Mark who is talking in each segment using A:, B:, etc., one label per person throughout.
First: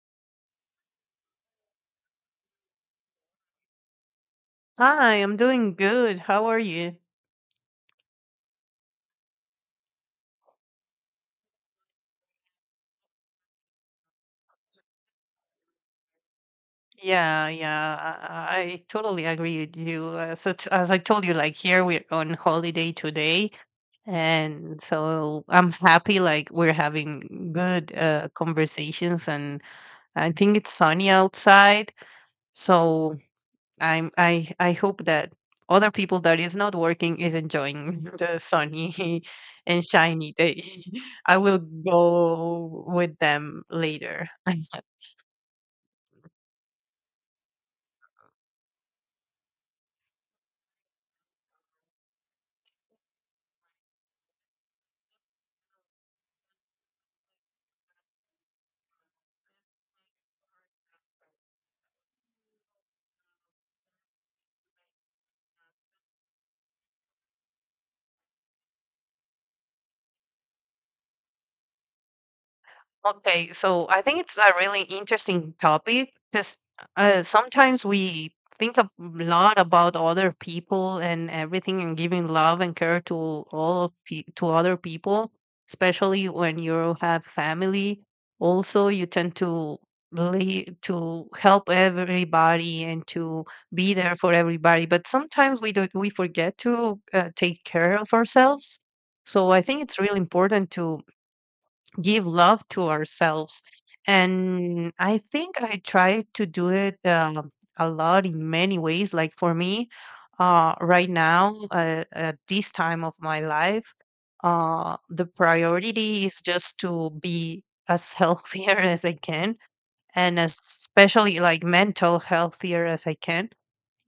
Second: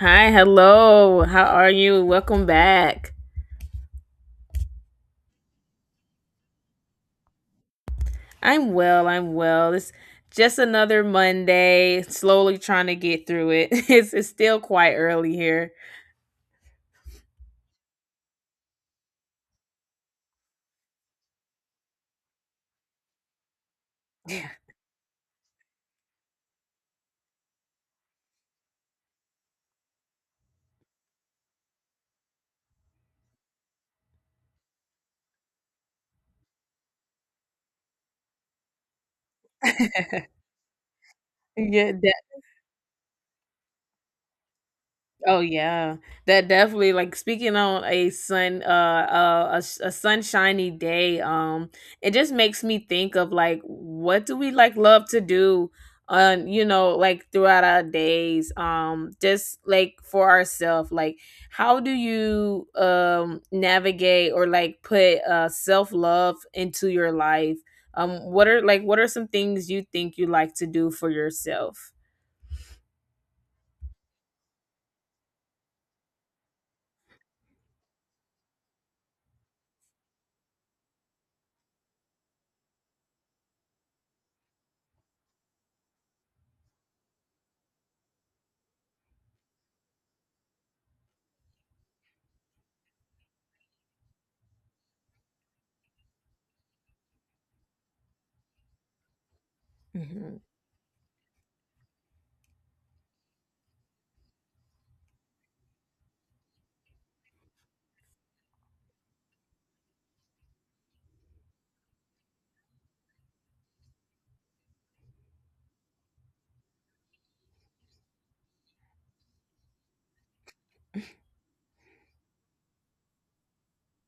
A: Hi, hello. How are you? Welcome back.
B: Hi, I'm doing good. How are you?
A: I'm well. I'm well. It's just another Monday. Slowly trying to get through it. It's still quite early here.
B: Yeah, yeah, I totally agree with you. As I told you, like here we're on holiday today, and so I'm happy. Like we're having good conversations, and I think it's sunny outside. So I hope that other people that is not working is enjoying the sunny and shiny day. I will
A: Yeah,
B: go with them later.
A: oh yeah, that definitely like speaking on a sunshiny day, it just makes me think of like what do we like love to do on, you know, like throughout our days, just like for ourselves, like how do you navigate or like put self love into your life? What are like what are some things you think you like to do for yourself?
B: Okay, so I think it's a really interesting topic because sometimes we think a lot about other people and everything and giving love and care to to other people, especially when you have family. Also, you tend to really to help everybody and to be there for everybody. But sometimes we don't we forget to take care of ourselves. So I think it's really
A: Hmm.
B: important to give love to ourselves. And I think I try to do it a lot in many ways. Like for me, right now, at this time of my life, the priority is just to be as healthier as I can and especially like mental healthier as I can,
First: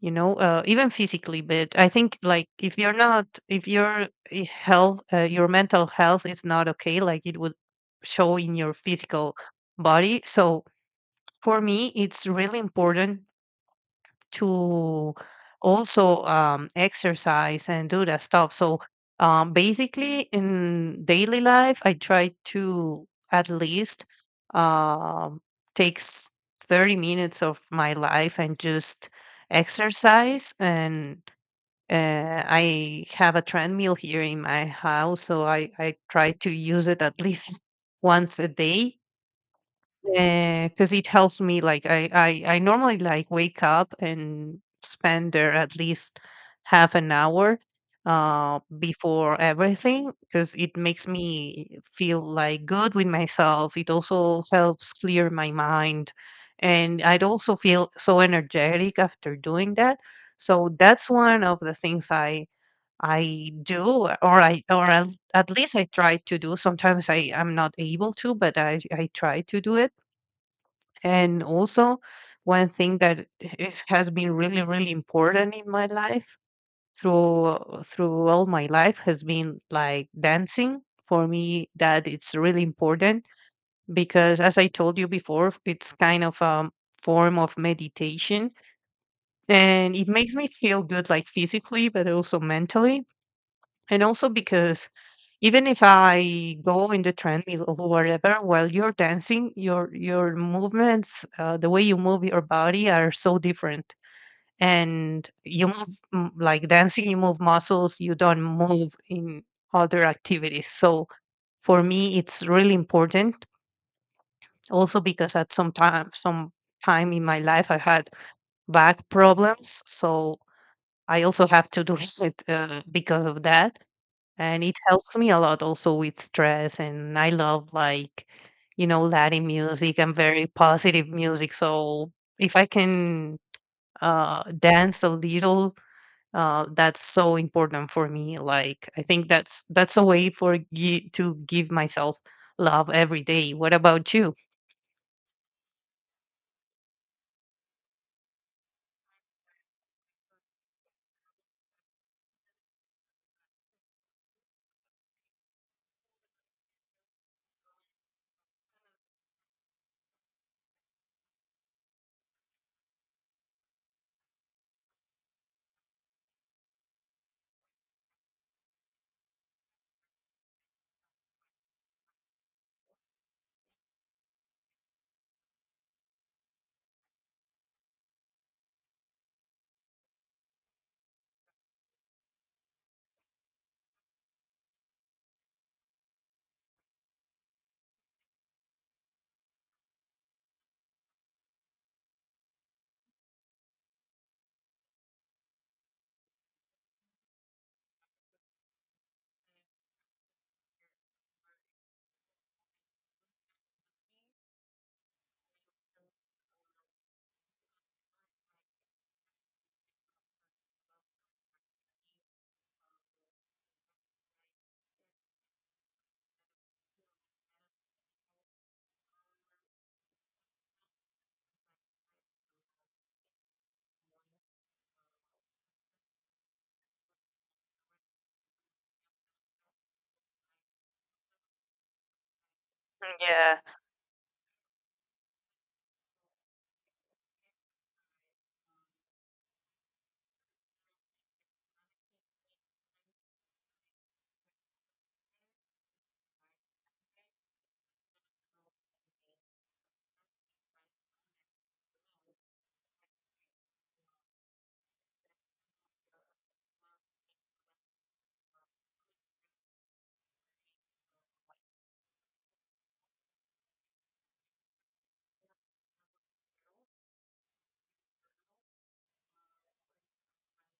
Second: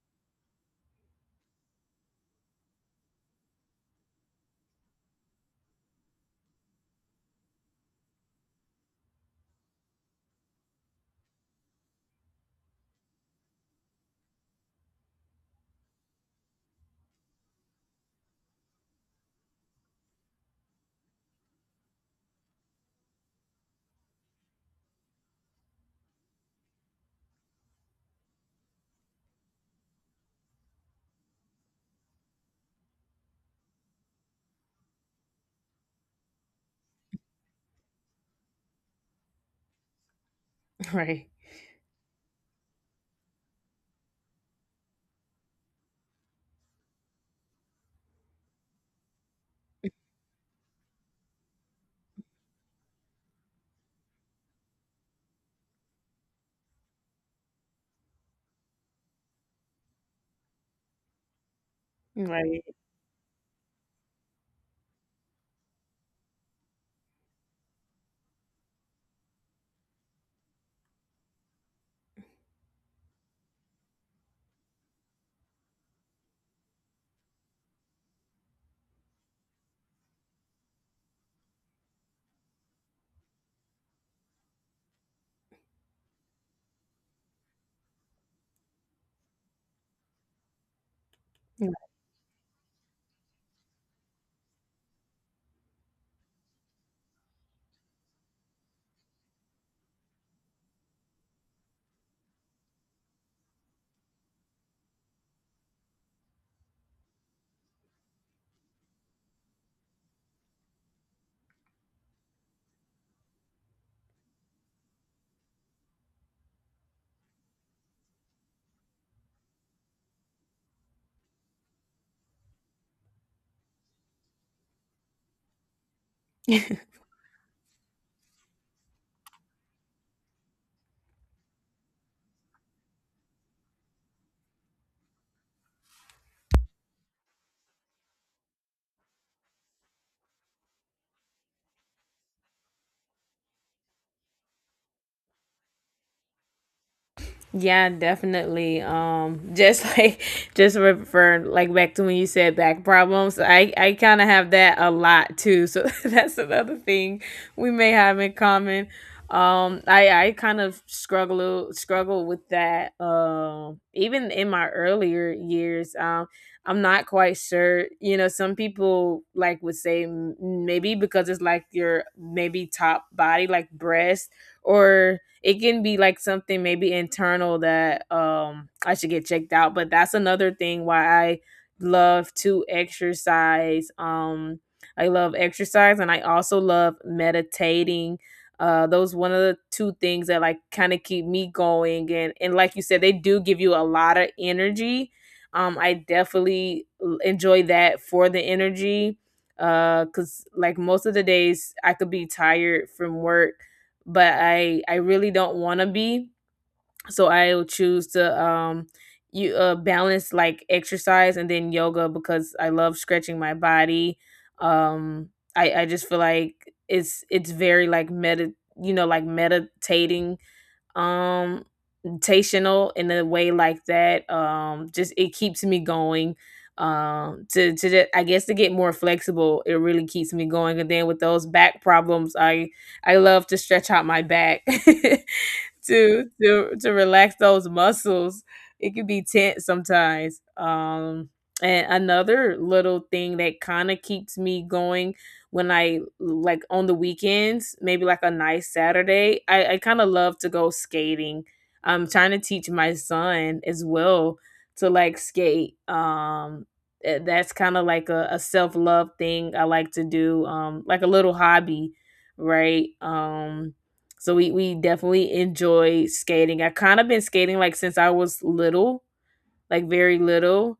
B: even physically. But I think like if you're not if your I- health your mental health is not okay, like it would show in your physical body. So for me it's really important to also exercise and do that stuff. So basically, in daily life, I try to at least, um, takes 30 minutes of my life and just exercise. And I have a treadmill here in my house, so I try to use it at least once a day, because it
A: Right.
B: helps me. Like, I normally like wake up and spend there at least half an hour before everything, because it makes me feel like good with myself. It also helps clear my mind, and I'd also feel so energetic after doing that. So that's one of the things i
A: Right.
B: i do, or at least I try to do. Sometimes I'm not able to, but I try to do it. And also, one thing that has been really, really important in my life through through all my life has been like dancing. For me, that it's really important because, as I told you before, it's kind of a form of meditation, and it makes me feel good, like physically, but also mentally. And also because even if I go in the treadmill or whatever, while you're dancing, your movements, the way you move your body are so different. And you move, like dancing, you move muscles you don't move in other activities. So for me, it's really important. Also because at some time in my life, I had back problems, so I also have to do it because of that. And it helps me a lot also with stress. And I love like, you know, Latin music and very positive music. So if I can dance a little, that's so important for me. Like I think that's a way for you to give myself love every day. What about you?
A: Yeah, definitely. Just like just refer like back to when you said back problems. I kind of have that a lot too. So that's another thing we may have in common. I kind of struggle with that. Even in my earlier years, I'm not quite sure. You know, some people like would say maybe because it's like your maybe top body, like breast, or it can be like something maybe internal that I should get checked out. But that's another thing why I love to exercise. I love exercise and I also love meditating. Those one of the two things that like kind of keep me going, and like you said, they do give you a lot of energy. I definitely enjoy that for the energy, cuz like most of the days I could be tired from work, but I really don't want to be. So I will choose to, you balance like exercise and then yoga because I love stretching my body. Um I just feel like it's very like medi you know, like meditating, um confrontational in a way like that. Just it keeps me going. To I guess to get more flexible, it really keeps me going. And then with those back problems, I love
B: Yeah,
A: to stretch out my back. To relax those muscles. It can be tense sometimes. And another little thing that kind of keeps me going when I like on the weekends, maybe like a nice Saturday, I kind of love to go skating. I'm trying to teach my son as well to like skate. That's kind of like a self love thing I like to do, like a little hobby, right? So we definitely enjoy skating. I kind of been skating like since I was little, like very little.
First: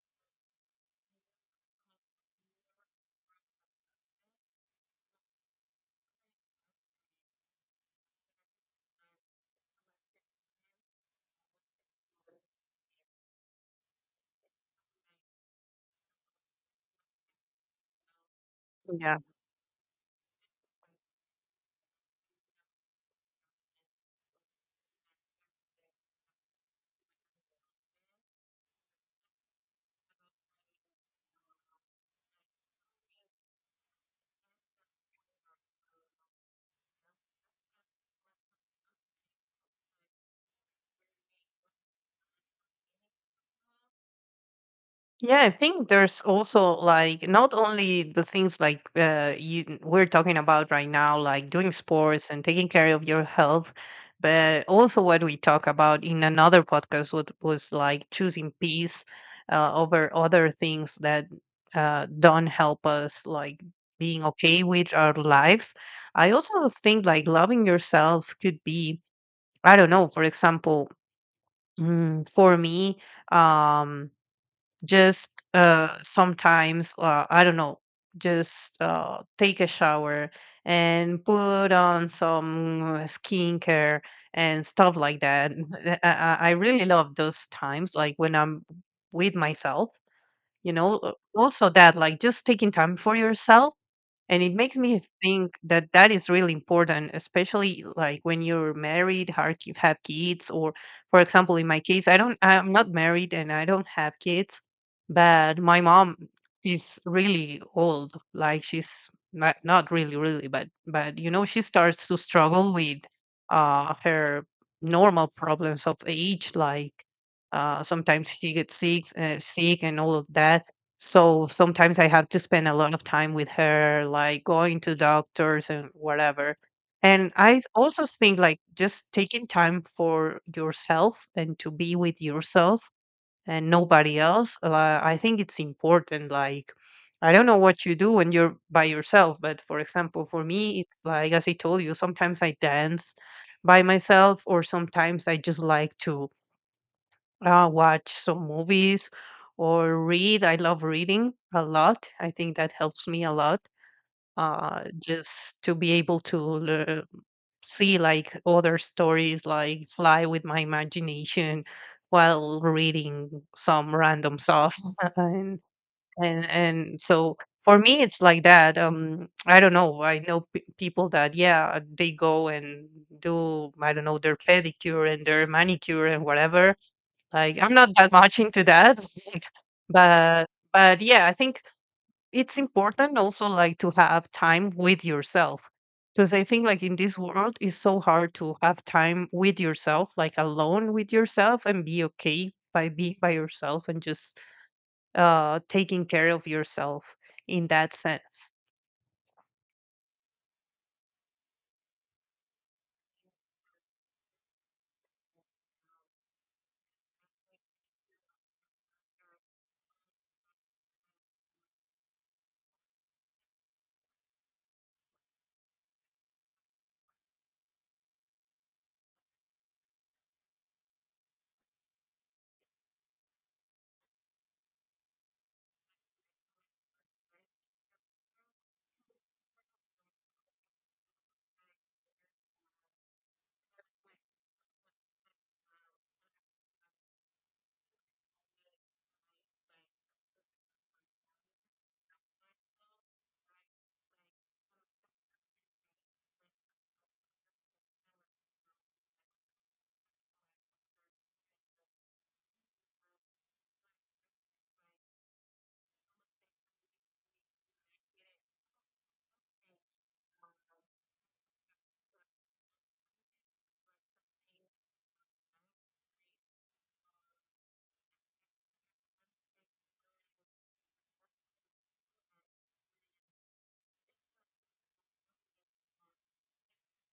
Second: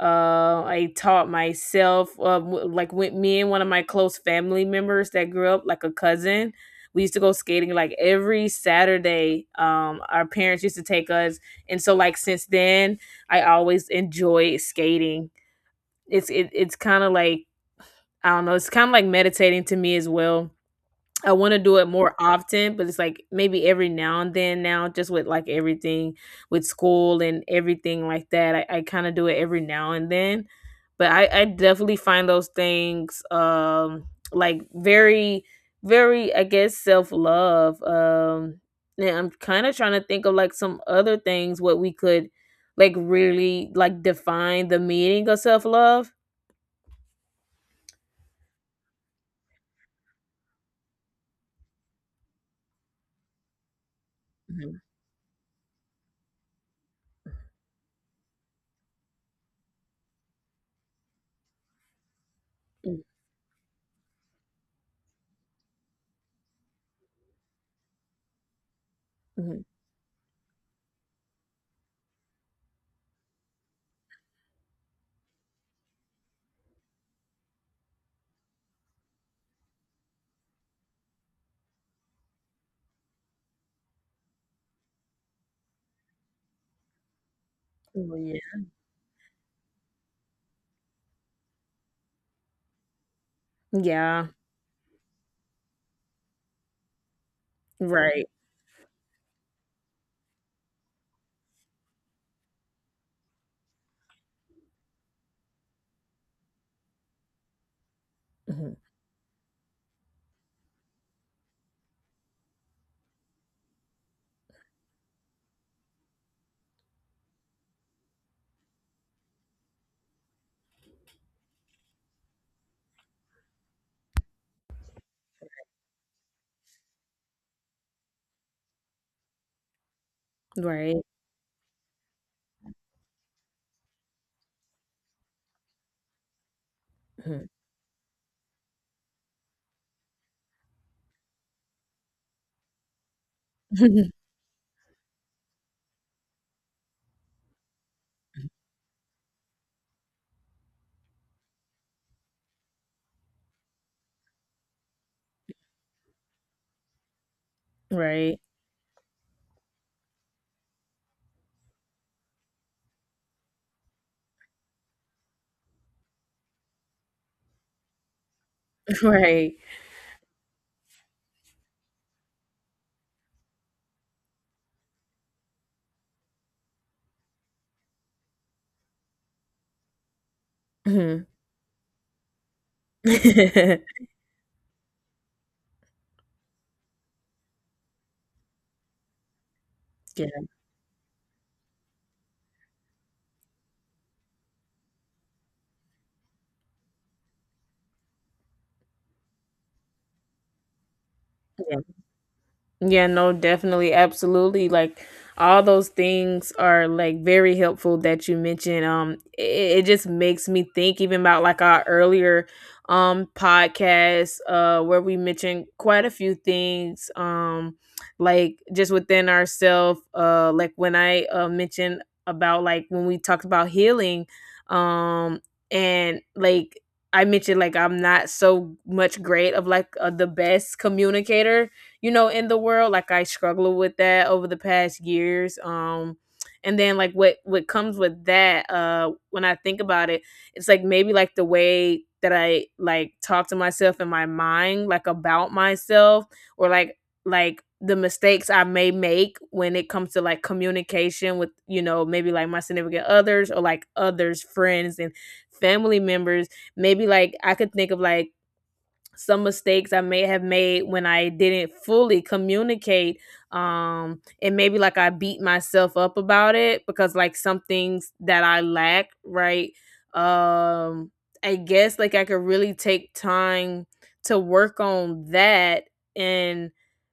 A: I taught myself. Like with me and one of my close family members that grew up, like a cousin. We used to go skating like every Saturday. Our parents used to take us, and so like since then, I always enjoy skating. It's kind of like, I don't know. It's kind of like
B: yeah.
A: meditating to me as well. I wanna do it more often, but it's like maybe every now and then now, just with like everything with school and everything like that. I kinda do it every now and then. But I definitely find those things like very, very, I guess, self love. And I'm kinda trying to think of like some other things what we could like really like define the meaning of
B: Yeah, I
A: self
B: think
A: love.
B: there's also like not only the things like, you we're talking about right now, like doing sports and taking care of your health, but
A: Mhm.
B: also what we talk about in another podcast was like choosing peace over other things that don't help
A: Mm,
B: us, like being okay with our lives. I also think like loving yourself could be,
A: mhm.
B: I don't know, for example, for me. Um, just sometimes I don't know, just take a shower and put on some skincare and stuff like that. I really love those times like
A: Oh
B: when
A: yeah.
B: I'm with myself, you know. Also that, like just taking time for yourself.
A: Yeah.
B: And it makes me think that that is really important, especially like
A: Right.
B: when you're married, have kids, or for example, in my case, I'm not married and I don't have kids. But my mom is really old. Like
A: Mhm.
B: she's not, not really really, but you know, she starts to struggle with her normal problems of age. Like sometimes she gets sick and all of that. So sometimes I have to spend a lot of time with her, like going to doctors and whatever. And I also think like just taking time for
A: Right.
B: yourself and to be with yourself and nobody else. I think it's important. Like, I don't
A: Mhm.
B: know what you do when you're by yourself, but for example, for me, it's like, as I told you, sometimes I dance by myself, or sometimes I just like to watch some movies or read. I love reading a lot. I think that helps me a lot. Just to be able to see like
A: Right.
B: other stories, like fly with my imagination while reading some random stuff, and and so for me it's like that.
A: Right.
B: I don't know. I know people that, yeah, they go and do, I don't know, their pedicure and their manicure and whatever. Like, I'm not that much into that, but but yeah,
A: Mhm.
B: I think it's important also like to have time with yourself, because I think like in this world it's so hard to have time with yourself,
A: Yeah.
B: like alone with yourself, and be okay by being by yourself and just taking care of yourself in that sense.
A: Yeah, no, definitely, absolutely. Like all those things are like very helpful that you mentioned. It, it just makes me think even about like our earlier podcast where we mentioned quite a few things, like just within ourselves, like when I mentioned about, like when we talked about healing, um and like I mentioned like I'm not so much great of like, the best communicator, you know, in the world. Like I struggle with that over the past years. And then like what comes with that when I think about it, it's like maybe like the way that I like talk to myself in my mind, like about myself, or like the mistakes I may make when it comes to like communication with, you know, maybe like my significant others or like others, friends and family members. Maybe like I could think of like some mistakes I may have made when I didn't fully communicate. And maybe like I beat myself up about it because like some things that I lack, right? Um, I guess like I could really take time to work on that and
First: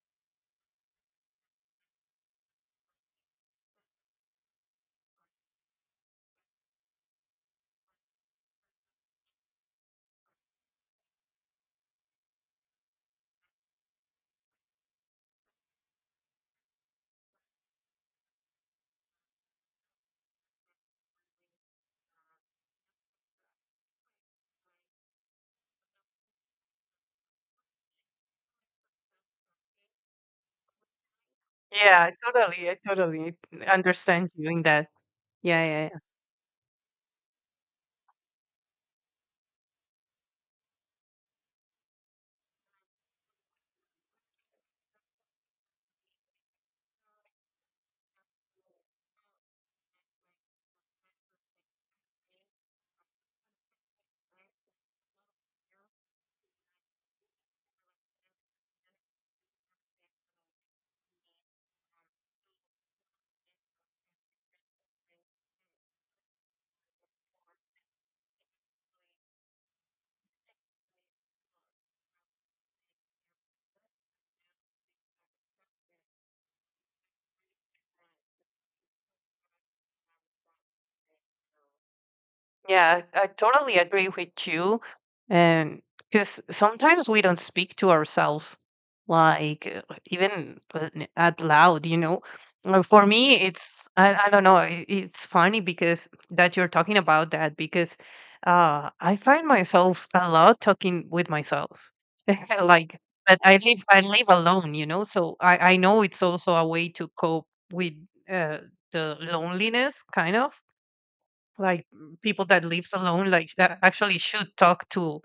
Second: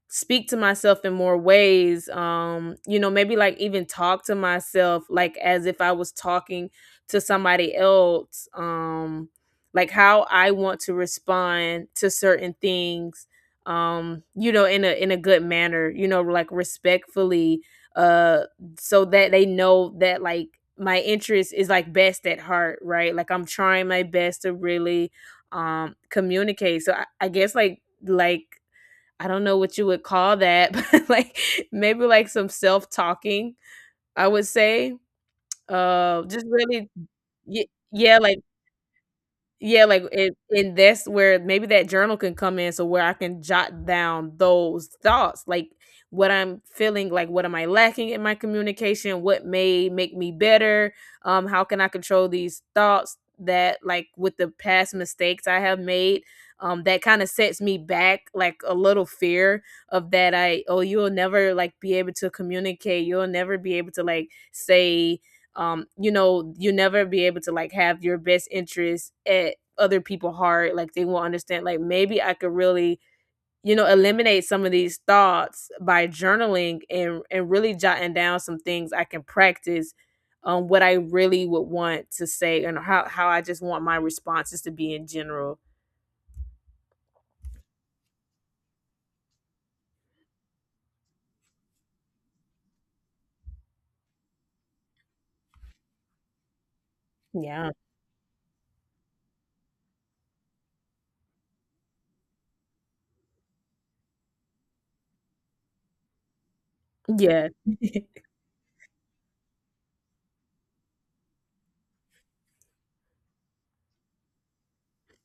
A: speak to myself in more ways. You know, maybe like even talk to myself like as if I was talking to somebody else. Like how I want to respond to certain things, you know, in a, in a good manner, you know, like respectfully, uh so that they know that like my interest is like best at heart, right? Like I'm trying my best to really communicate. So I guess like I don't know what you would call that, but like maybe like some
B: I
A: self
B: totally
A: talking, I
B: understand
A: would
B: you in that.
A: say,
B: Yeah, yeah, yeah.
A: just really, yeah, like, yeah, like, and that's where maybe that journal can come in, so where I can jot down those thoughts, like, what I'm feeling, like, what am I lacking in my communication? What may make me better? How can I control these thoughts that, like, with the past mistakes I have made, that kinda sets me back, like, a little fear of that I, "Oh, you'll never, like, be able to communicate. You'll never be able to, like, say, you know, you never be able to like have your best interest at other people heart, like they will not understand, like maybe I could really, you know, eliminate some of these thoughts by journaling, and really jotting down some things I can practice, what I really would want to say and
B: Yeah,
A: how
B: I
A: how I just
B: totally
A: want my
B: agree with
A: responses to
B: you.
A: be in general.
B: And because sometimes we don't speak to ourselves, like out loud, you know. For me, it's, I don't know, it's funny because that you're talking about that,
A: Yeah.
B: because I find myself a lot talking with myself. Like, but I live alone, you know, so I know it's also a way to cope
A: Yeah.
B: with, uh, the loneliness, kind of. Like, people that lives alone like that actually should talk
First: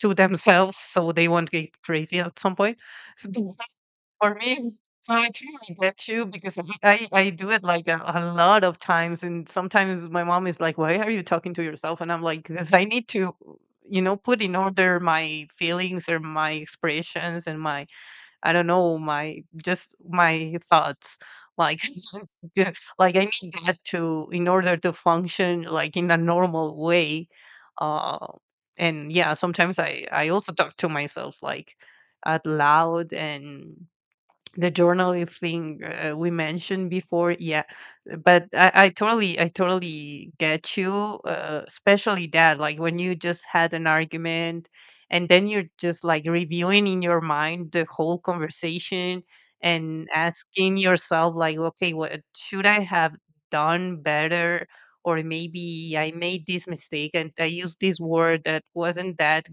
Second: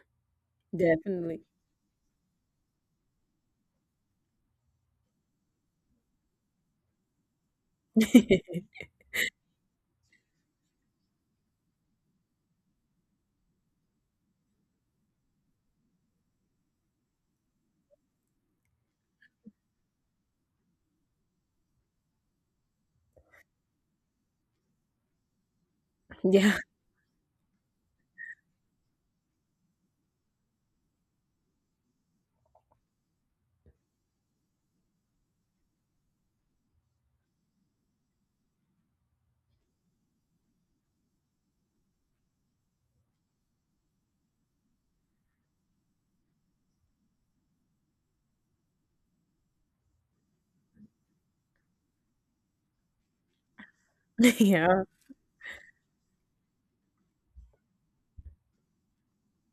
B: to themselves, so they
A: Definitely.
B: won't get crazy at some point. So for me, so I totally get you, because I do it like a lot of times, and sometimes my mom is like, why are you talking to yourself? And I'm like, because I need to, you know, put in order my feelings or my expressions and my, I don't know, my just my thoughts, like. Good. Like I need that to in order to function like in a
A: Yeah.
B: normal way. Uh, and yeah, sometimes I also talk to myself like out loud. And the journaling thing we mentioned before, yeah, but I totally get you, especially that like when you just had an argument, and then you're just like reviewing in your mind the whole conversation and asking yourself like, okay, what should I have done better?
A: Yeah.
B: Or maybe I made this mistake and I used this word that wasn't that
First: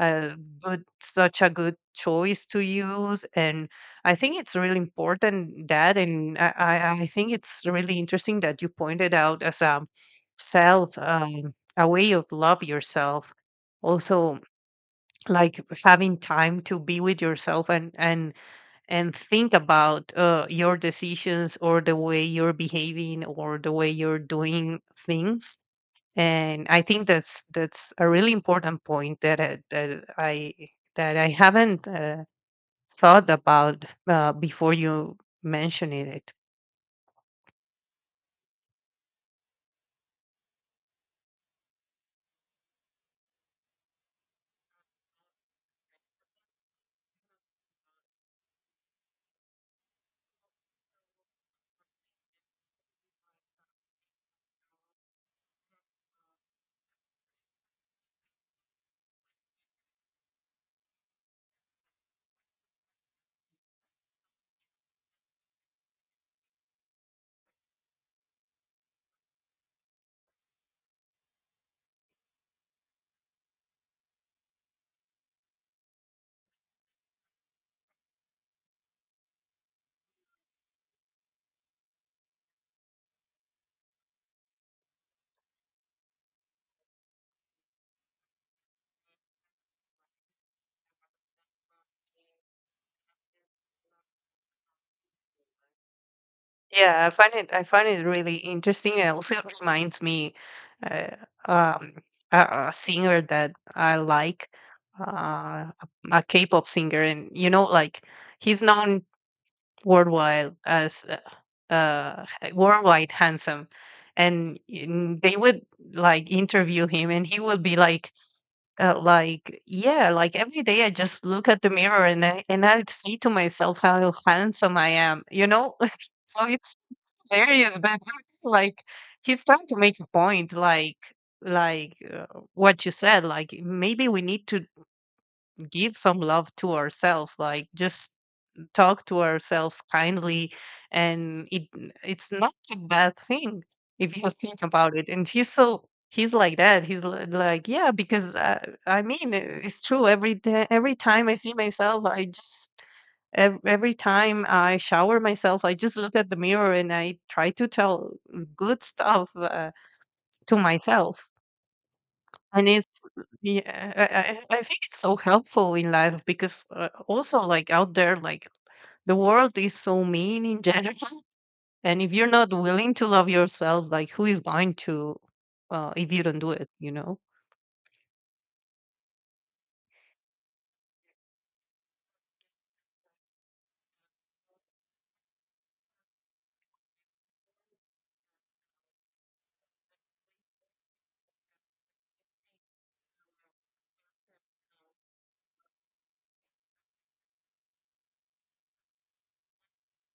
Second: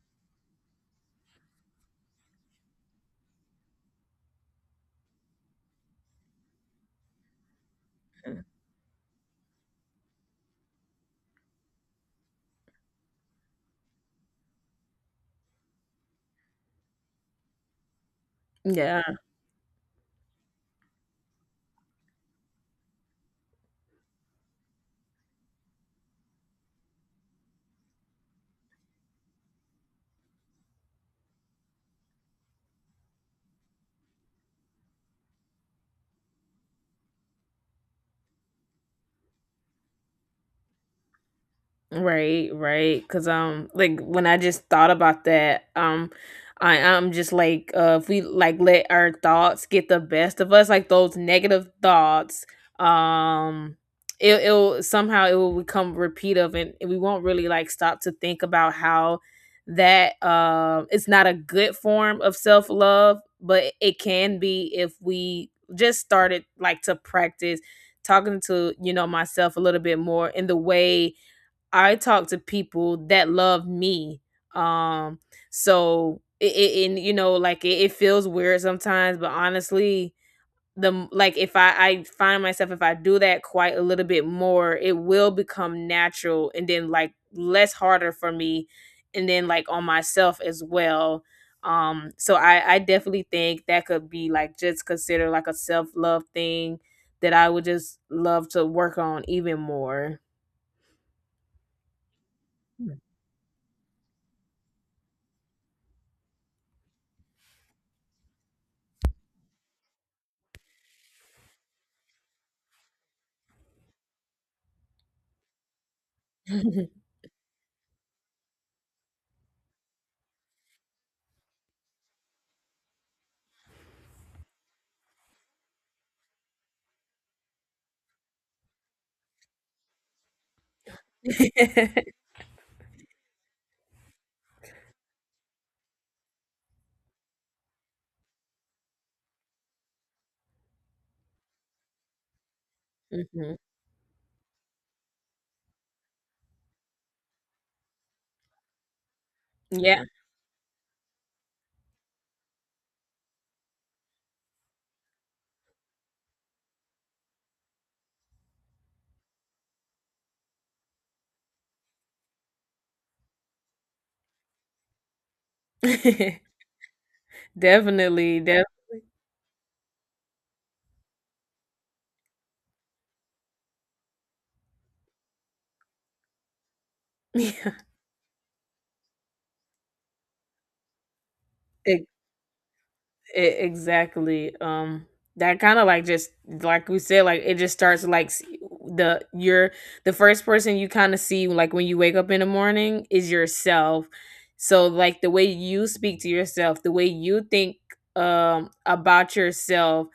B: a good, such a good choice to use. And I think it's really important that, and I think it's really interesting that you pointed out as a self, a way of love yourself also, like having time to be with yourself and and
A: Yeah.
B: and think about your decisions or the way you're behaving or the way you're doing things. And I think that's a really important point that I, that I that I haven't, thought about before you mentioning it.
A: Right, right. Cause like when I just thought about that, I'm just like, if we like let our thoughts get the best of us, like those negative thoughts, um, it'll somehow it will become repeative, and we won't really like stop to think about how that, it's not a good form of self love, but it can be if we just started like to practice talking to, you know, myself a little bit more in the way I talk to people that love me. Um, so it, it and you know, like it feels weird sometimes, but honestly, the like if I, I find myself if I do that quite a little bit more, it will become natural and then like less harder for me, and then like on myself as well. So I definitely think that could be like just considered like a self love thing
B: Yeah,
A: that I
B: I
A: would
B: find
A: just
B: it really
A: love to work
B: interesting. And
A: on
B: also
A: even
B: reminds
A: more.
B: me uh, um, a singer that I like, uh, a, a K-pop singer, and you know, like, he's known worldwide as uh, uh, worldwide handsome, and they would like interview him, and he would be like. Like, yeah, like every day I just look at the mirror and I see to myself how handsome I am, you know. So it's hilarious, but like, he's trying to make a point, like like what you said, like maybe we need to give some love to ourselves, like just talk to ourselves kindly, and it's not a bad
A: Mhm.
B: thing if you think about it. And he's so, he's like that. He's like, yeah, because it's
A: Yeah.
B: true. Every day, every time I see myself, I just, every time I shower myself, I just look at the mirror and I try to tell good stuff to myself. And it's, yeah, I think it's so helpful in life because, also, like out there,
A: Definitely.
B: like
A: Def
B: the world is so mean in general. And if you're not willing to love yourself, like who is going to, if you don't do it, you know?
A: yeah. Exactly, that kind of like just like we said, like it just starts like the your the first person you kind of see like when you wake up in the morning is yourself. So like the way you speak to yourself, the way you think about yourself,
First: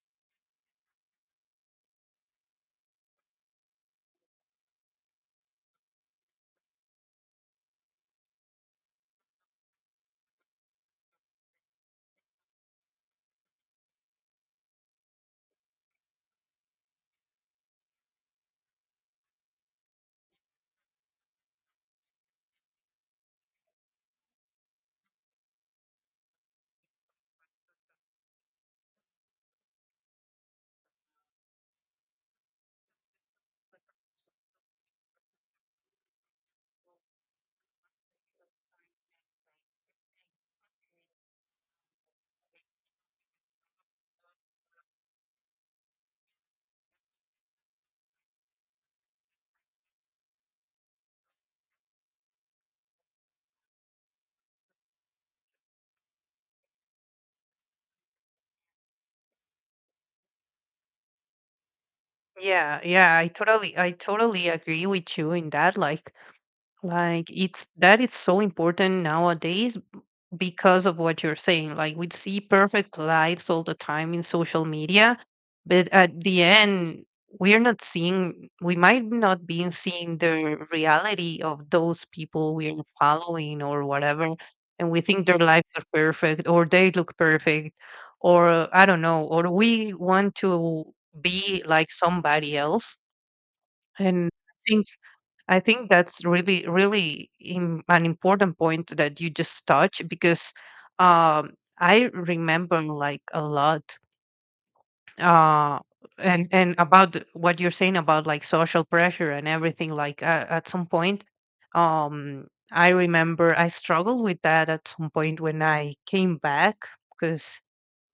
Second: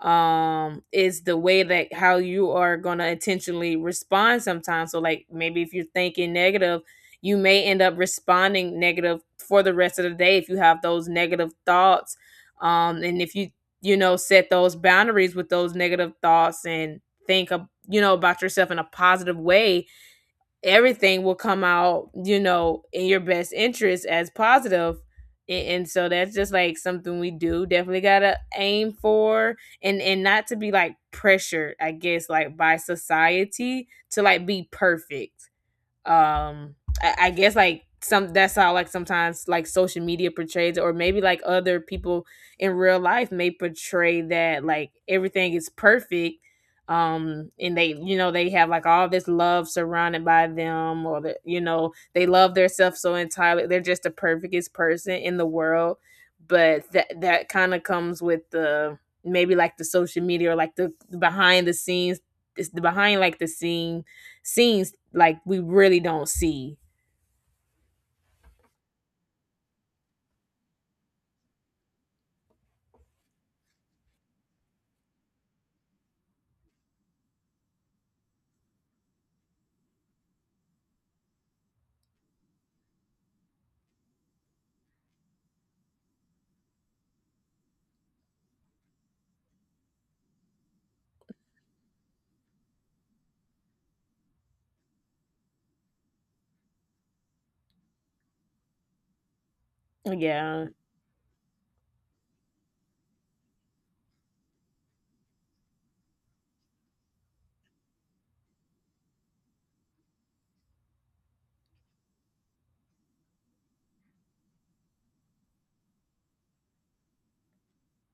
A: is the way that how you are going to intentionally respond sometimes. So like maybe if you're thinking negative, you may end up responding negative for the rest of the day if you have those negative thoughts. And if you, you know, set those boundaries with those negative thoughts and think of, you know, about yourself in a positive way, everything will come out, you know, in your best interest as positive. And so that's just like something we do. Definitely gotta aim for, and not to be like pressured, I guess, like by society to like be perfect, um I guess like some, that's how like sometimes like social media portrays it, or maybe like other people in real life may portray that like everything is perfect, and they, you know, they have like all this love surrounded by them, or that, you know, they love themselves so entirely, they're just the perfectest person in the world. But that that kind of comes with the maybe like the social media or like the behind the scenes. It's
B: Yeah,
A: the
B: yeah,
A: behind
B: I
A: like the
B: totally, I totally agree
A: scenes
B: with you
A: like
B: in
A: we
B: that.
A: really don't see.
B: Like it's that is so important nowadays because of what you're saying. Like we see perfect lives all the time in social media, but at the end, we might not be seeing the reality of those people we're following or whatever. And we think their lives are perfect or they look perfect, or I don't know, or we want to be like somebody else. And I think that's really, really im an important point that you just touched because
A: Yeah.
B: um, I remember like a lot uh, and what you're saying about like social pressure and everything. Like at some point, I remember I struggled with that at some point when I came back because.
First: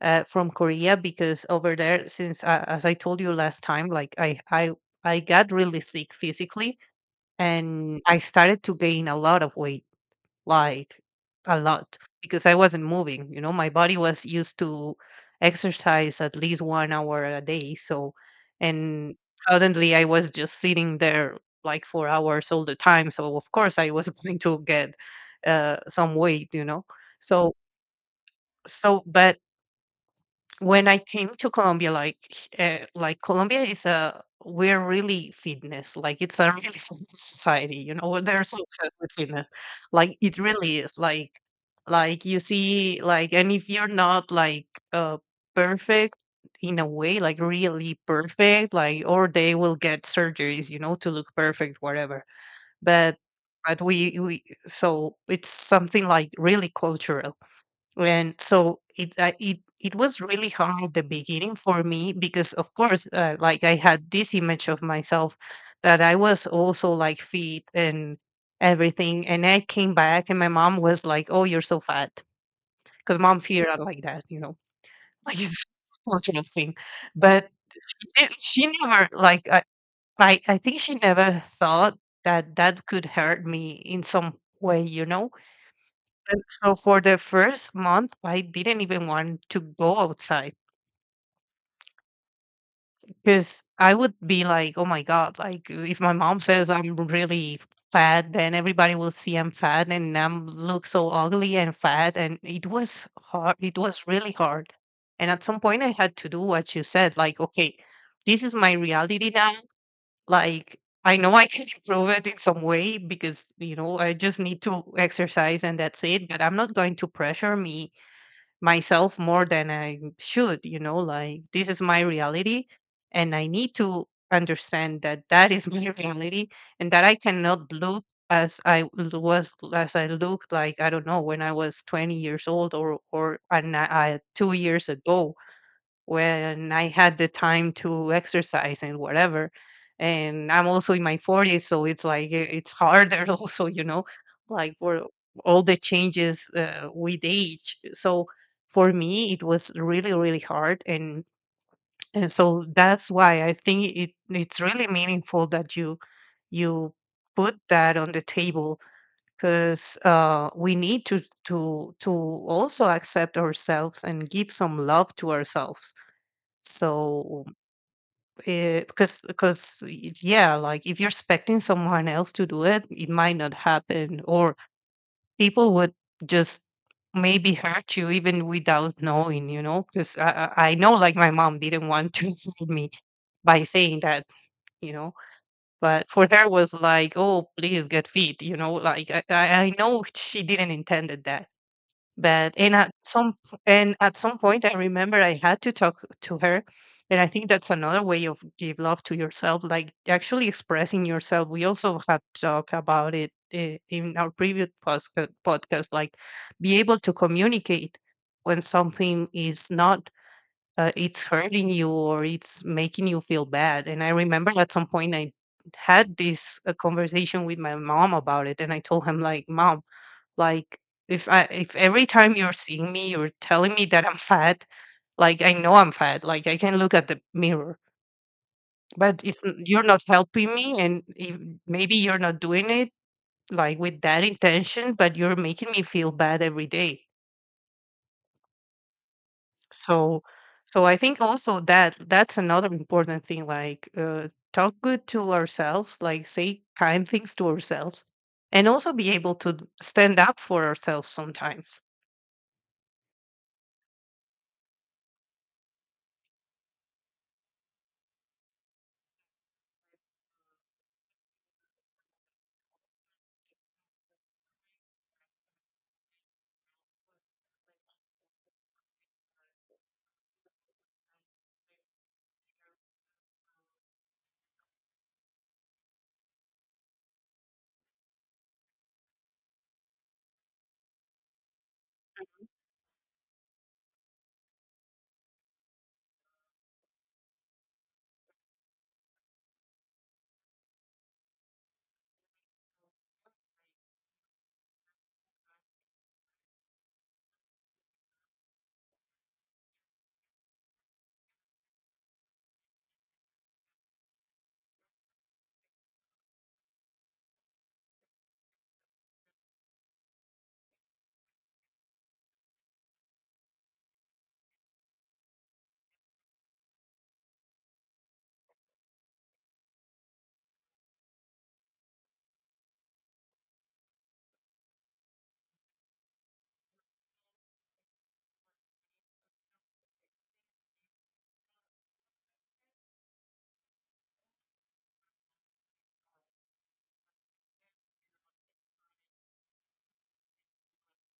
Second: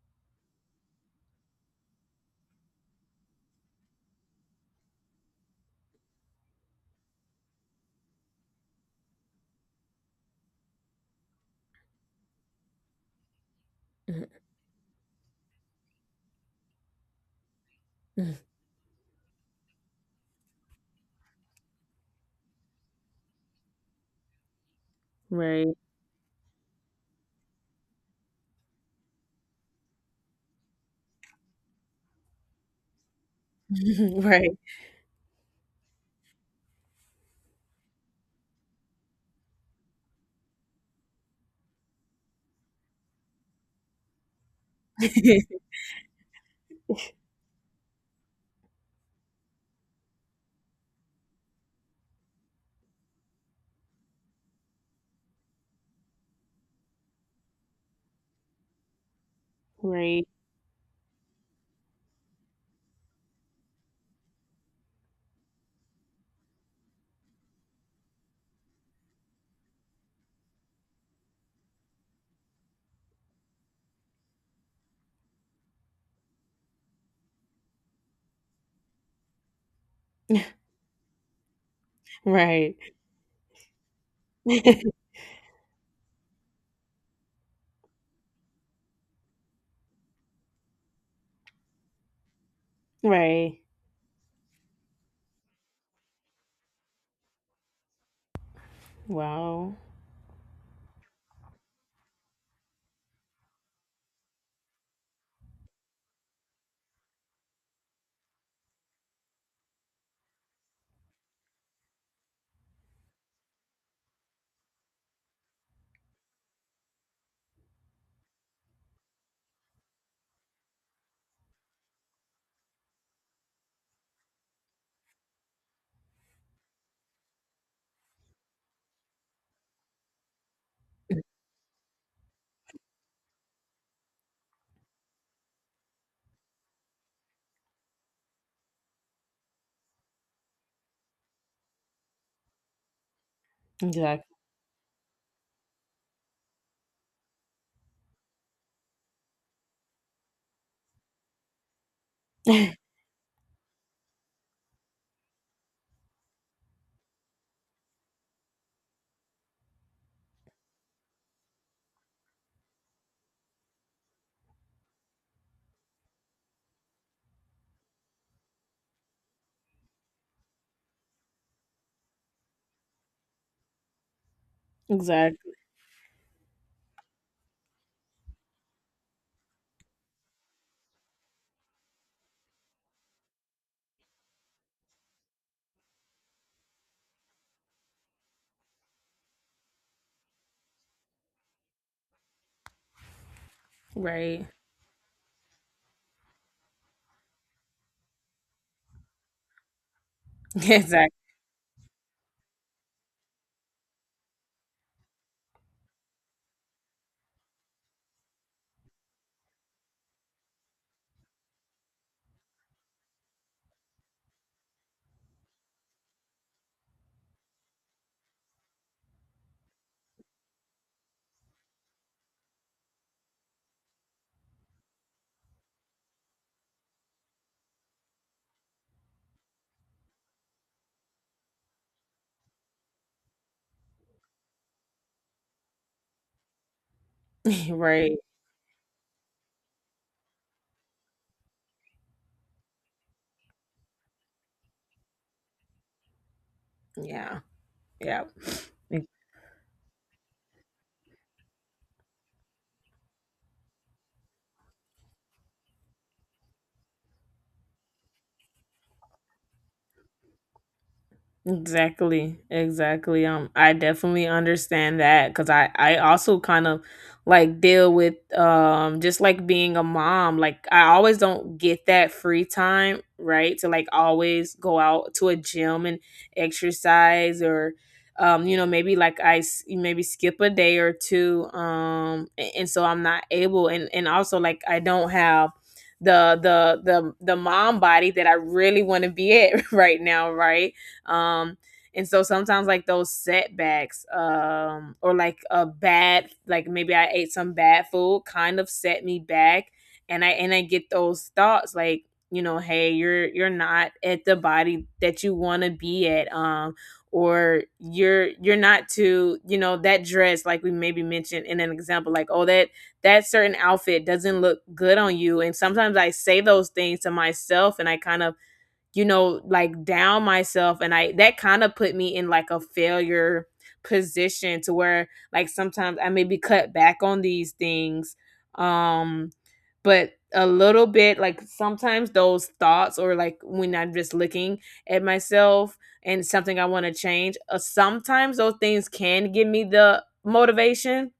B: From Korea because over there since as I told you last time like I got really sick physically and I started to gain a lot of weight, like a lot, because I wasn't moving. You know, my body was used to exercise at least 1 hour a day. And suddenly I was just sitting there like 4 hours all the time. So, of course, I was going to get
A: Right.
B: some weight, you know. So, so, but when I came to Colombia, like Colombia is a
A: Right.
B: we're really fitness, like it's a really fitness society. You know, they're so obsessed with fitness, like it really is. Like you see, like and if you're not like uh perfect in a way, like really perfect, like or they will get surgeries, you know, to look perfect, whatever. But but we so it's something like really cultural and so it it it was
A: Right.
B: really hard at the beginning for me because of course like I had this image of myself that I was also like fit and everything, and I came back and my mom was like, oh, you're so fat, because moms here are like that, you know, like it's a cultural thing. But it- she never like I think she never thought that
A: Right.
B: that could hurt me in some way, you know. And so for the first month, I didn't even want to go outside
A: Right.
B: because I would be like, oh my God, like if my mom says I'm really fat, then everybody will see I'm
A: Wow.
B: fat and I am look so ugly and fat. And it was hard. It was really hard. And at some point, I had to do what you said like, okay, this is my reality now. Like, I know I can improve it in some way because, you know, I just need to exercise and that's it. But I'm not going to pressure me myself more than I should, you know, like this is my reality and I need to understand that that is my reality and that I cannot look as I looked, like I don't know, when I was 20 years old, or 2 years ago when I had the time to exercise and whatever. And I'm also in my 40s, so it's like it's harder also, you know,
A: Exactly.
B: like for all the changes with age. So for me, it was really, really hard, and so that's why I think it it's really meaningful that you put that on the table because we need to also accept ourselves and give some love to ourselves, so because yeah, like if you're expecting someone else to do it, it might not happen, or
A: Exactly.
B: people would just maybe hurt you even without knowing, you know, because I know like my mom didn't want to hurt me by saying that, you know, but for her was like, oh please get fit, you know, like I know she didn't intended that. But and and at some
A: Right.
B: point, I remember I had to talk to her, and I think that's another way of give love to yourself, like actually expressing
A: Exactly.
B: yourself. We also have talked about it in our previous podcast, like be able to communicate when something is not, it's hurting you or it's making you feel bad. And I remember at some point I had this conversation with my mom about it, and I told him like, "Mom." Like, if every time you're seeing me, you're telling me that I'm fat, like, I know I'm fat, like, I can look at the mirror, but it's n you're not helping me, and if maybe you're not doing it, like, with that intention, but you're making me feel bad every day.
A: Right.
B: So so I think also that that's another important thing, like, talk good to ourselves, like, say kind things
A: Yeah.
B: to ourselves,
A: Yeah.
B: and also be able to stand up for ourselves sometimes.
A: Exactly, exactly. I definitely understand that because I also kind of like deal with just like being a mom. Like I always don't get that free time, right? To like always go out to a gym and exercise or maybe like maybe skip a day or two and so I'm not able and also like I don't have the mom body that I really want to be at right now, right? Um, and so sometimes like those setbacks, or like a bad, like maybe I ate some bad food, kind of set me back, and I get those thoughts like you know, hey, you're not at the body that you want to be at, or you're not to you know that dress like we maybe mentioned in an example like, oh, that that certain outfit doesn't look good on you. And sometimes I say those things to myself and I kind of, you know, like down myself. And that kind of put me in like a failure position to where like sometimes I maybe cut back on these things. Um, but a little bit like sometimes those thoughts or like when I'm just looking at myself and something I want to change, sometimes those things can give me the motivation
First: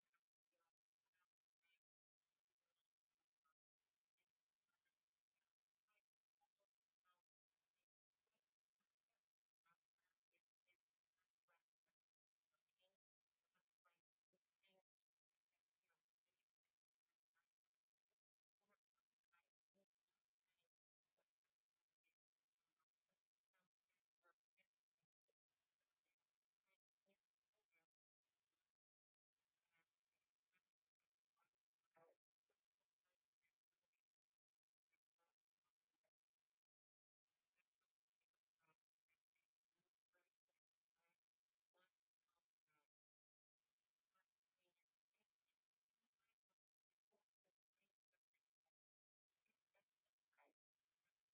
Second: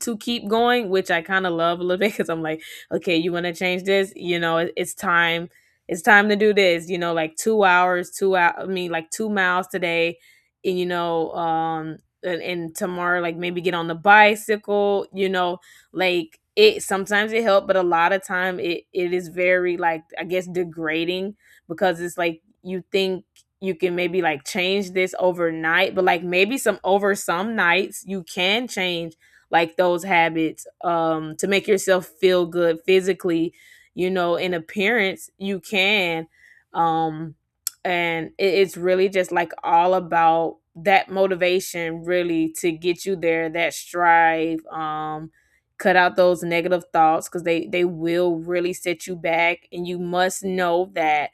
A: to keep going, which I kind of love a little bit because I'm like, okay, you want to change this? You know, it's time. It's time to do this. You know, like two hours, two hours. I mean, like 2 miles today, and you know, and tomorrow, like maybe get on the bicycle. You know, like it. Sometimes it helps, but a lot of time it is very like, I guess, degrading because it's like you think you can maybe like change this overnight, but like maybe some over some nights you can change like those habits to make yourself feel good physically, you know, in appearance you can. um and it's really just like all about that motivation really to get you there, that strive. Cut out those negative thoughts because they will really set you back, and you must know that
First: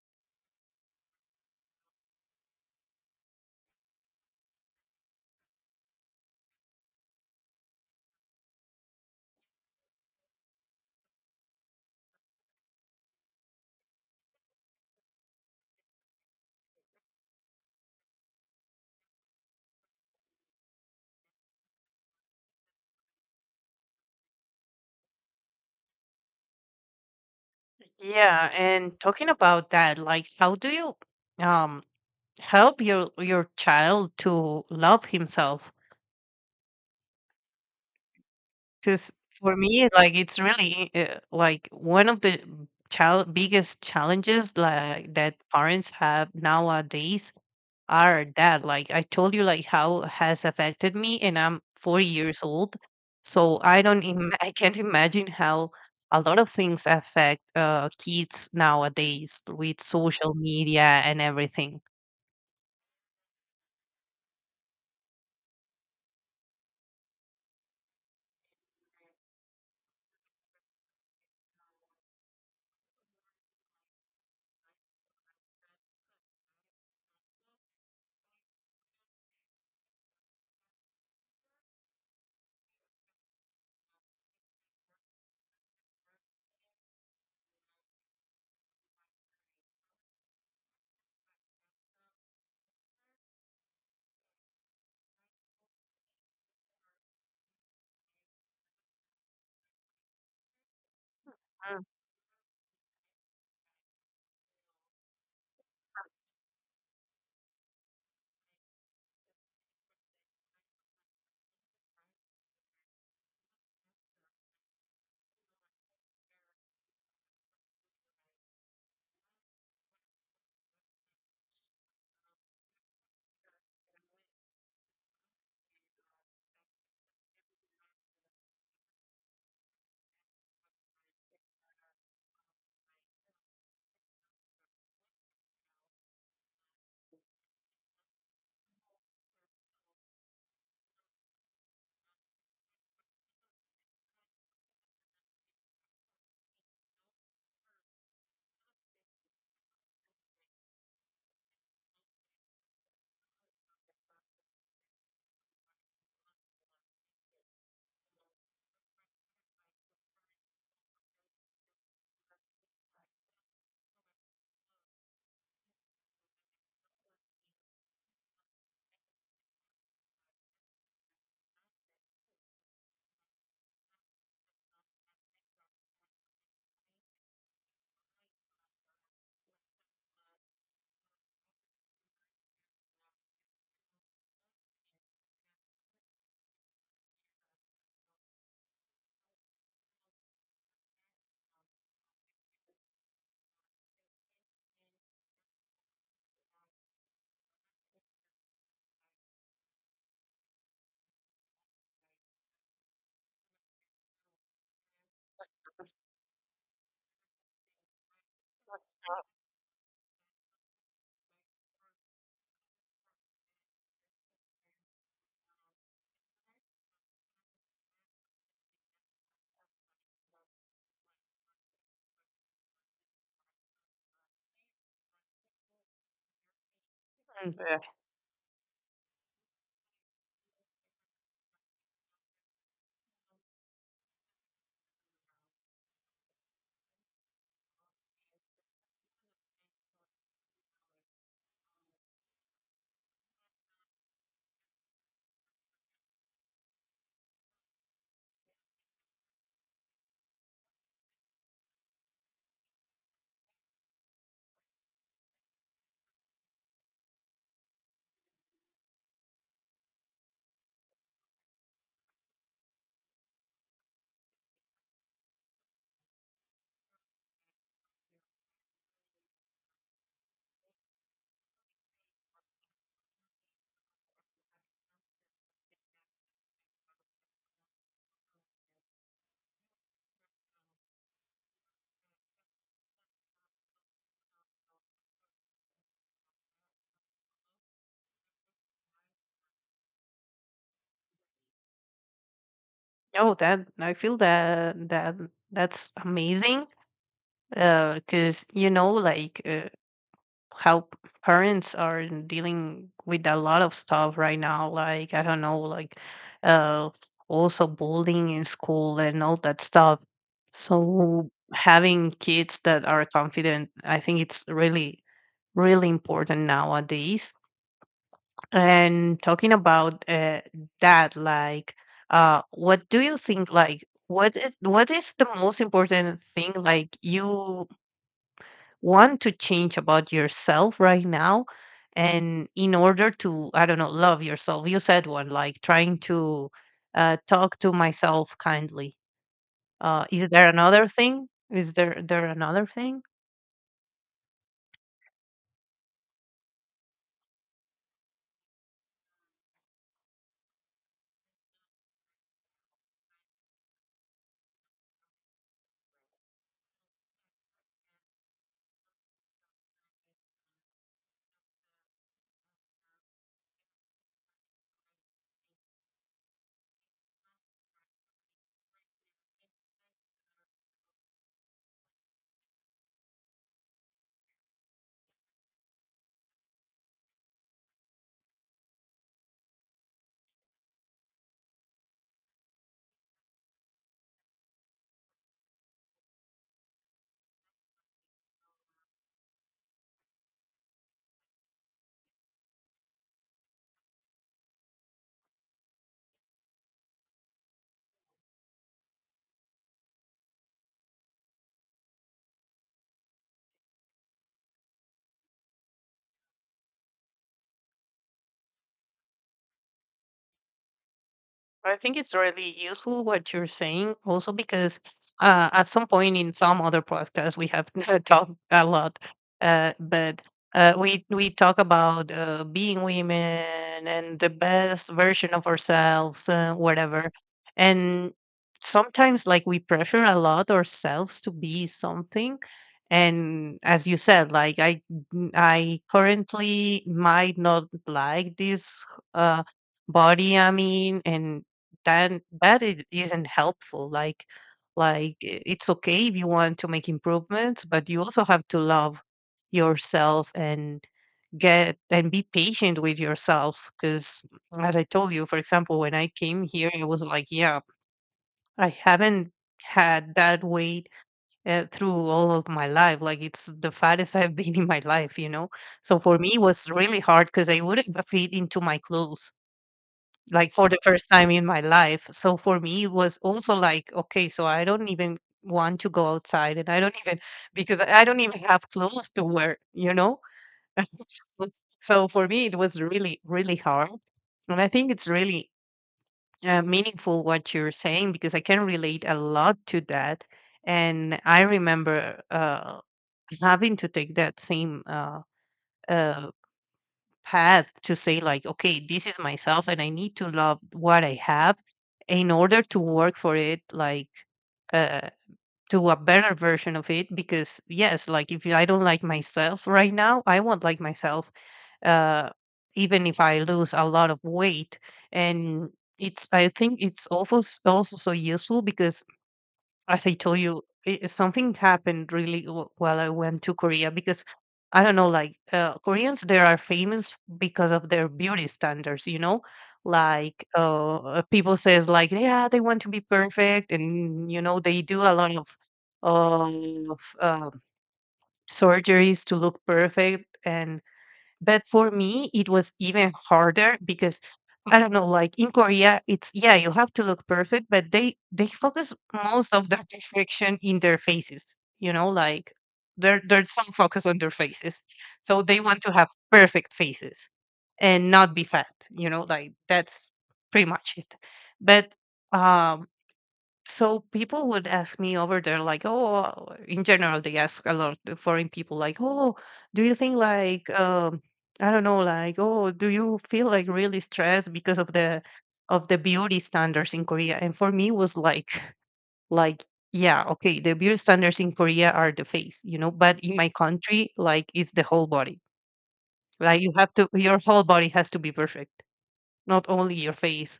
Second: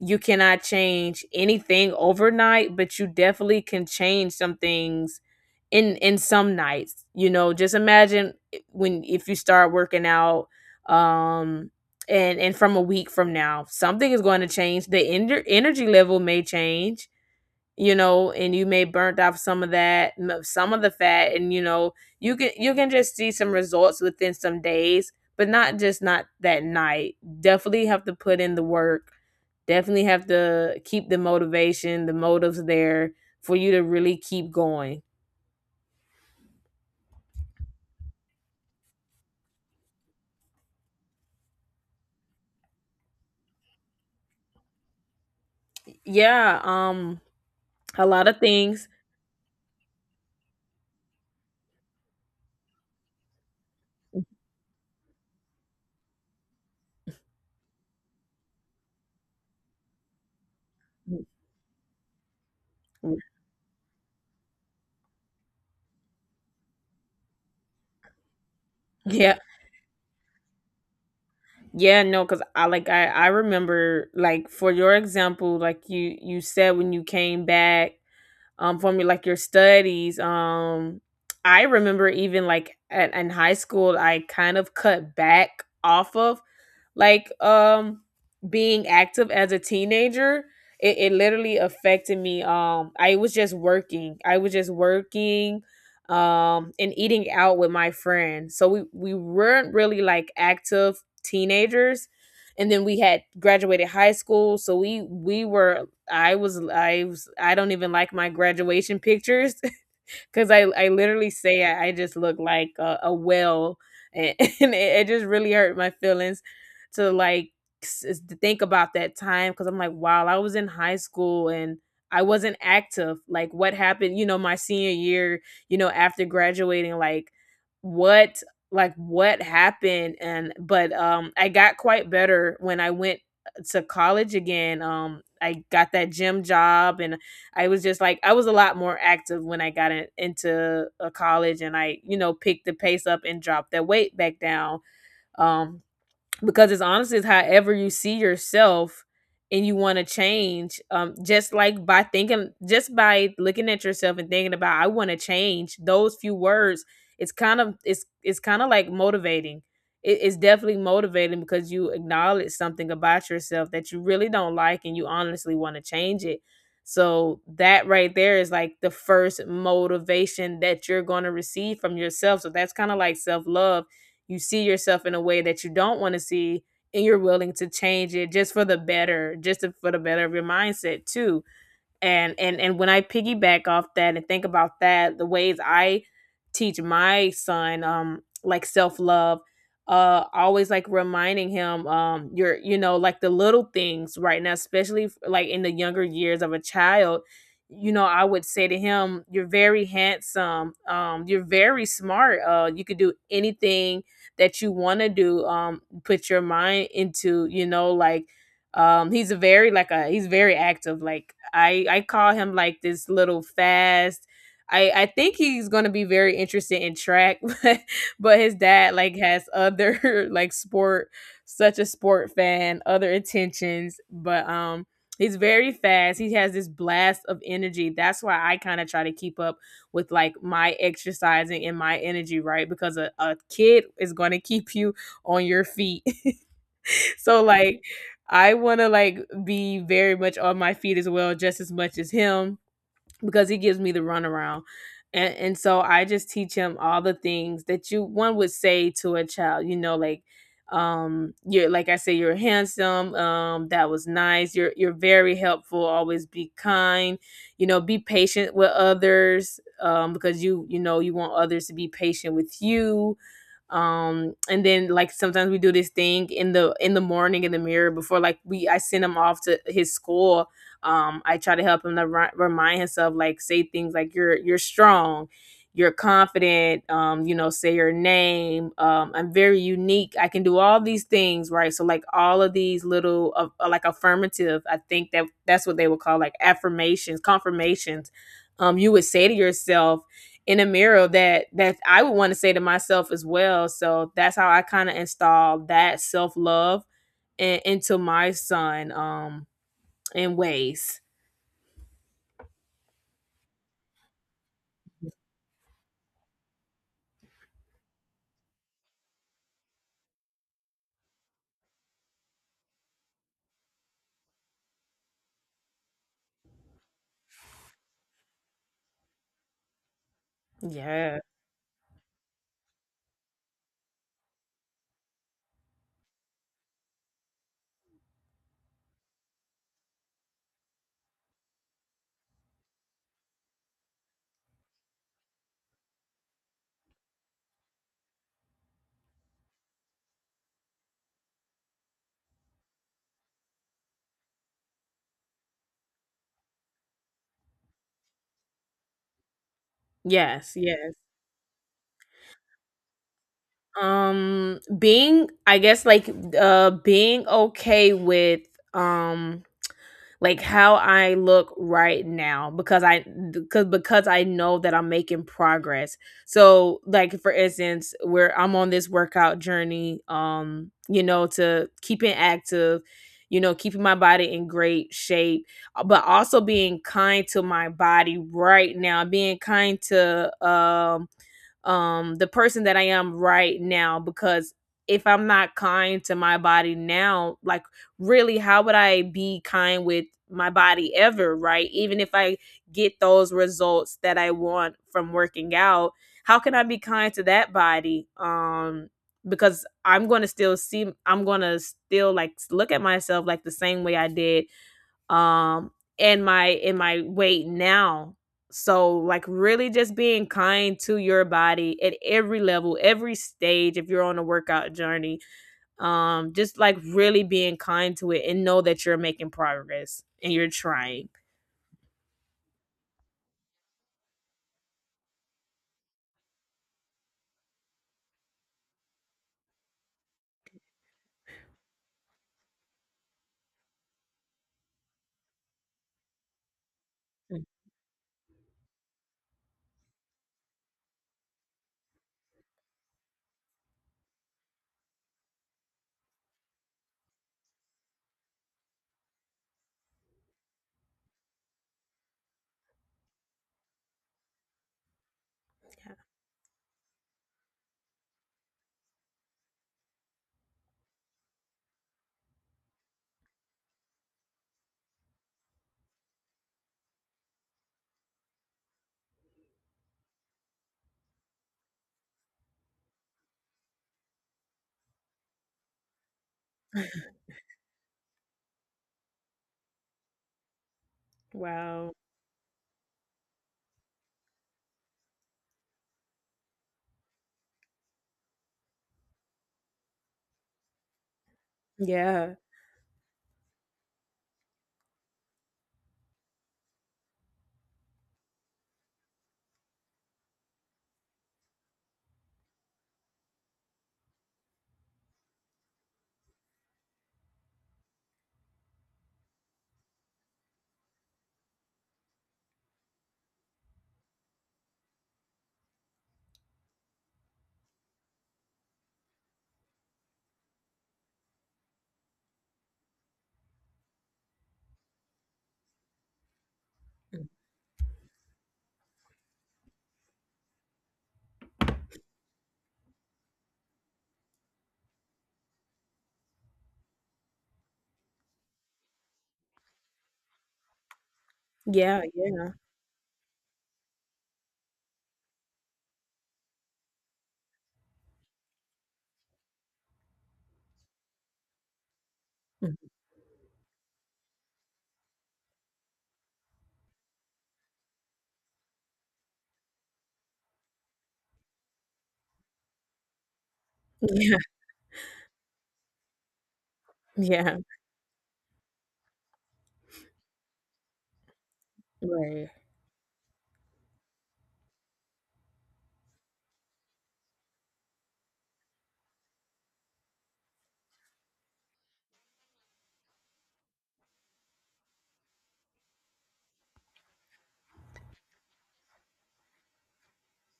A: you cannot change anything overnight but you definitely can change some things in some nights. You know, just imagine when if you start working out, um and from a week from now something is going to change. The energy level may change, you know, and you may burnt off some of that some of the fat, and you know, you can just see some results within some days, but not just not that night. Definitely have to put
B: Yeah,
A: in the
B: and
A: work.
B: talking about that,
A: Definitely have
B: like how do
A: to
B: you
A: keep the
B: um
A: motivation, the motives
B: help
A: there
B: your
A: for you to
B: child
A: really keep
B: to
A: going.
B: love himself? Because for me, like it's really like one of the child biggest challenges like that parents have
A: Yeah,
B: nowadays
A: a
B: are
A: lot of
B: that
A: things.
B: like I told you, like how has affected me and I'm 4 years old, so I don't I can't imagine how a lot of things affect kids nowadays with social media and everything.
A: Yeah. Yeah, no, cuz I like I remember like for your example like you said when you came back from your like your studies. I remember even like at in high school I kind of cut back off of like being active as a teenager. It literally affected me. I was just working and eating out with my friends, so we weren't really like active teenagers, and then we had graduated high school, so we were I was I don't even like my graduation pictures because I literally say I just look like a whale. And, and it just really hurt my feelings to like to think about that time because I'm like, wow, I was in high school and I wasn't active. Like, what happened, you know, my senior year, you know, after graduating, what like what happened. And But I got quite better when I went to college again. I got that gym job, and I was just like I was a lot more active when I got in, into a college, and I, you know, picked the pace up and dropped that weight back down. um because it's honestly, it's however you see yourself and you want to change, just like by thinking, just by looking at yourself and thinking about, I want to change those few words. It's kind of, it's kind of like motivating. It's definitely motivating because you acknowledge something about yourself that you really don't like and you honestly want to change it, so that right there is like the first motivation that you're going to receive from yourself. So that's kind of like self-love. You see yourself in a way that you don't want to see, and you're willing to change it just for the better, just for the better of your mindset too. And When I piggyback off that and think about that, the ways I teach my son like self-love, always like reminding him. You know, like the little things right now, especially like in the younger years of a child, you know, I would say to him, you're very handsome, you're very smart, you could do anything that you want to do, put your mind into, you know, like, he's a very like a he's very active. Like I call him like this little fast. I think he's going to be very interested in track, but his dad like has other like sport, such a sport fan, other intentions. But he's very fast, he has this blast of
B: Mm, yeah.
A: energy, that's why I kind of try to keep up with like my exercising and my energy, right? Because a kid is going to keep you on your feet. So like I want to like be very much on my feet as well, just as much as him, because he gives me the runaround. And so I just teach him all the things that you one would say to a child, you know, like, you're like I say, you're handsome, that was nice, you're very helpful, always be kind, you know, be patient with others, because you know you want others to be patient with you. And then like sometimes we do this thing in the morning in the mirror before like we I send him off to his school. I try to help him to remind himself, like say things like, you're strong, you're confident, you know, say your name, I'm very unique, I can do all these things, right? So like all of these little of like affirmative, I think that that's what they would call like affirmations, confirmations you would say to yourself in a mirror, that that I would want to say to myself as
B: Oh, that
A: well.
B: I
A: So
B: feel
A: that's how I
B: that
A: kind of
B: that
A: installed
B: that's
A: that self
B: amazing.
A: love in, into my
B: Because you know,
A: son,
B: like
A: in
B: how
A: ways.
B: parents are dealing with a lot of stuff right now, like I don't know, like uh also bullying in school and all that stuff. So having kids that are confident, I think it's really really important nowadays. And talking about that,
A: Yeah.
B: like what do you think, like what is the most important thing like you want to change about yourself right now and in order to, I don't know, love yourself? You said one, like trying to talk to myself kindly. Is there another thing, is there another thing?
A: Yes. Yes. Being, I guess, like being okay with um like how I look right now, because I, because I know that I'm making progress. So like for instance, where I'm on this workout journey, you know, to keeping active, you know, keeping my body in great shape, but also being kind to my body right now, being kind to the person that I am right now, because if I'm not kind to my body now, like really how would I be kind with my body ever, right? Even if I get those results that I want from working out, how can I be kind to that body? Because I'm going to still see, I'm going to still like look at myself like the same way I did. um and my in my weight now. So like really just being kind to your
B: I
A: body at
B: think it's
A: every
B: really
A: level,
B: useful
A: every
B: what you're
A: stage, if
B: saying,
A: you're on a
B: also
A: workout
B: because
A: journey,
B: at some point in
A: just
B: some
A: like
B: other
A: really
B: podcasts we
A: being
B: have
A: kind to it
B: talked
A: and know
B: a
A: that you're
B: lot,
A: making progress
B: but
A: and you're trying.
B: we talk about being women and the best version of ourselves, whatever, and sometimes like we pressure a lot ourselves to be something, and as you said, like I currently might
A: Mm.
B: not like this. Uh, Body I'm in, and then that it isn't helpful. Like it's okay if you want to make improvements, but you also have to love yourself and get and be patient with yourself. Because as I told you, for example, when I came here, I was like, yeah, I haven't had that weight through all of my life. Like it's the fattest I've been in my life, you know. So for me, it was really hard because I wouldn't fit into my clothes like for the first time in my life. So for me, it was also like, okay, so I don't even want to go outside and I don't even, because I don't even have clothes to wear, you know? So
A: Wow.
B: so for me, it was really, really hard. And I think it's really meaningful what you're saying because I can relate a lot to that. And I remember
A: Yeah,
B: having to take that same uh, path to say like, okay, this is myself and I need to love what I have in order to work for it, like uh to a better version of it, because yes, like if I don't like myself right now, I won't like myself uh even if I lose a lot of weight. And it's I think it's also also so useful because as I told you, something happened really while I went to Korea because I don't know, like Koreans, they are famous because of their beauty standards. You know, like people says like, yeah, they want to be perfect, and you know, they do a lot of of um surgeries to look perfect. And but for
A: yeah.
B: me, it
A: Yeah.
B: was even harder because I don't know, like in Korea, it's yeah, you have to look perfect, but they focus most of that perfection in their faces. You know, like
A: Mm.
B: there's some focus on their faces, so they want to have perfect faces and not be fat. You know, like that's pretty much it. But um so people would ask me over there, like, oh, in general, they
A: Yeah, yeah.
B: ask a lot of foreign people, like, oh, do you think, like, I don't know, like,
A: Right.
B: oh, do you feel like really stressed because of the beauty standards in Korea? And for me, it was like, like, yeah, okay, the beauty standards in Korea are the face, you know, but in my country, like, it's the whole body. Like, your whole body has to be perfect, not only your face.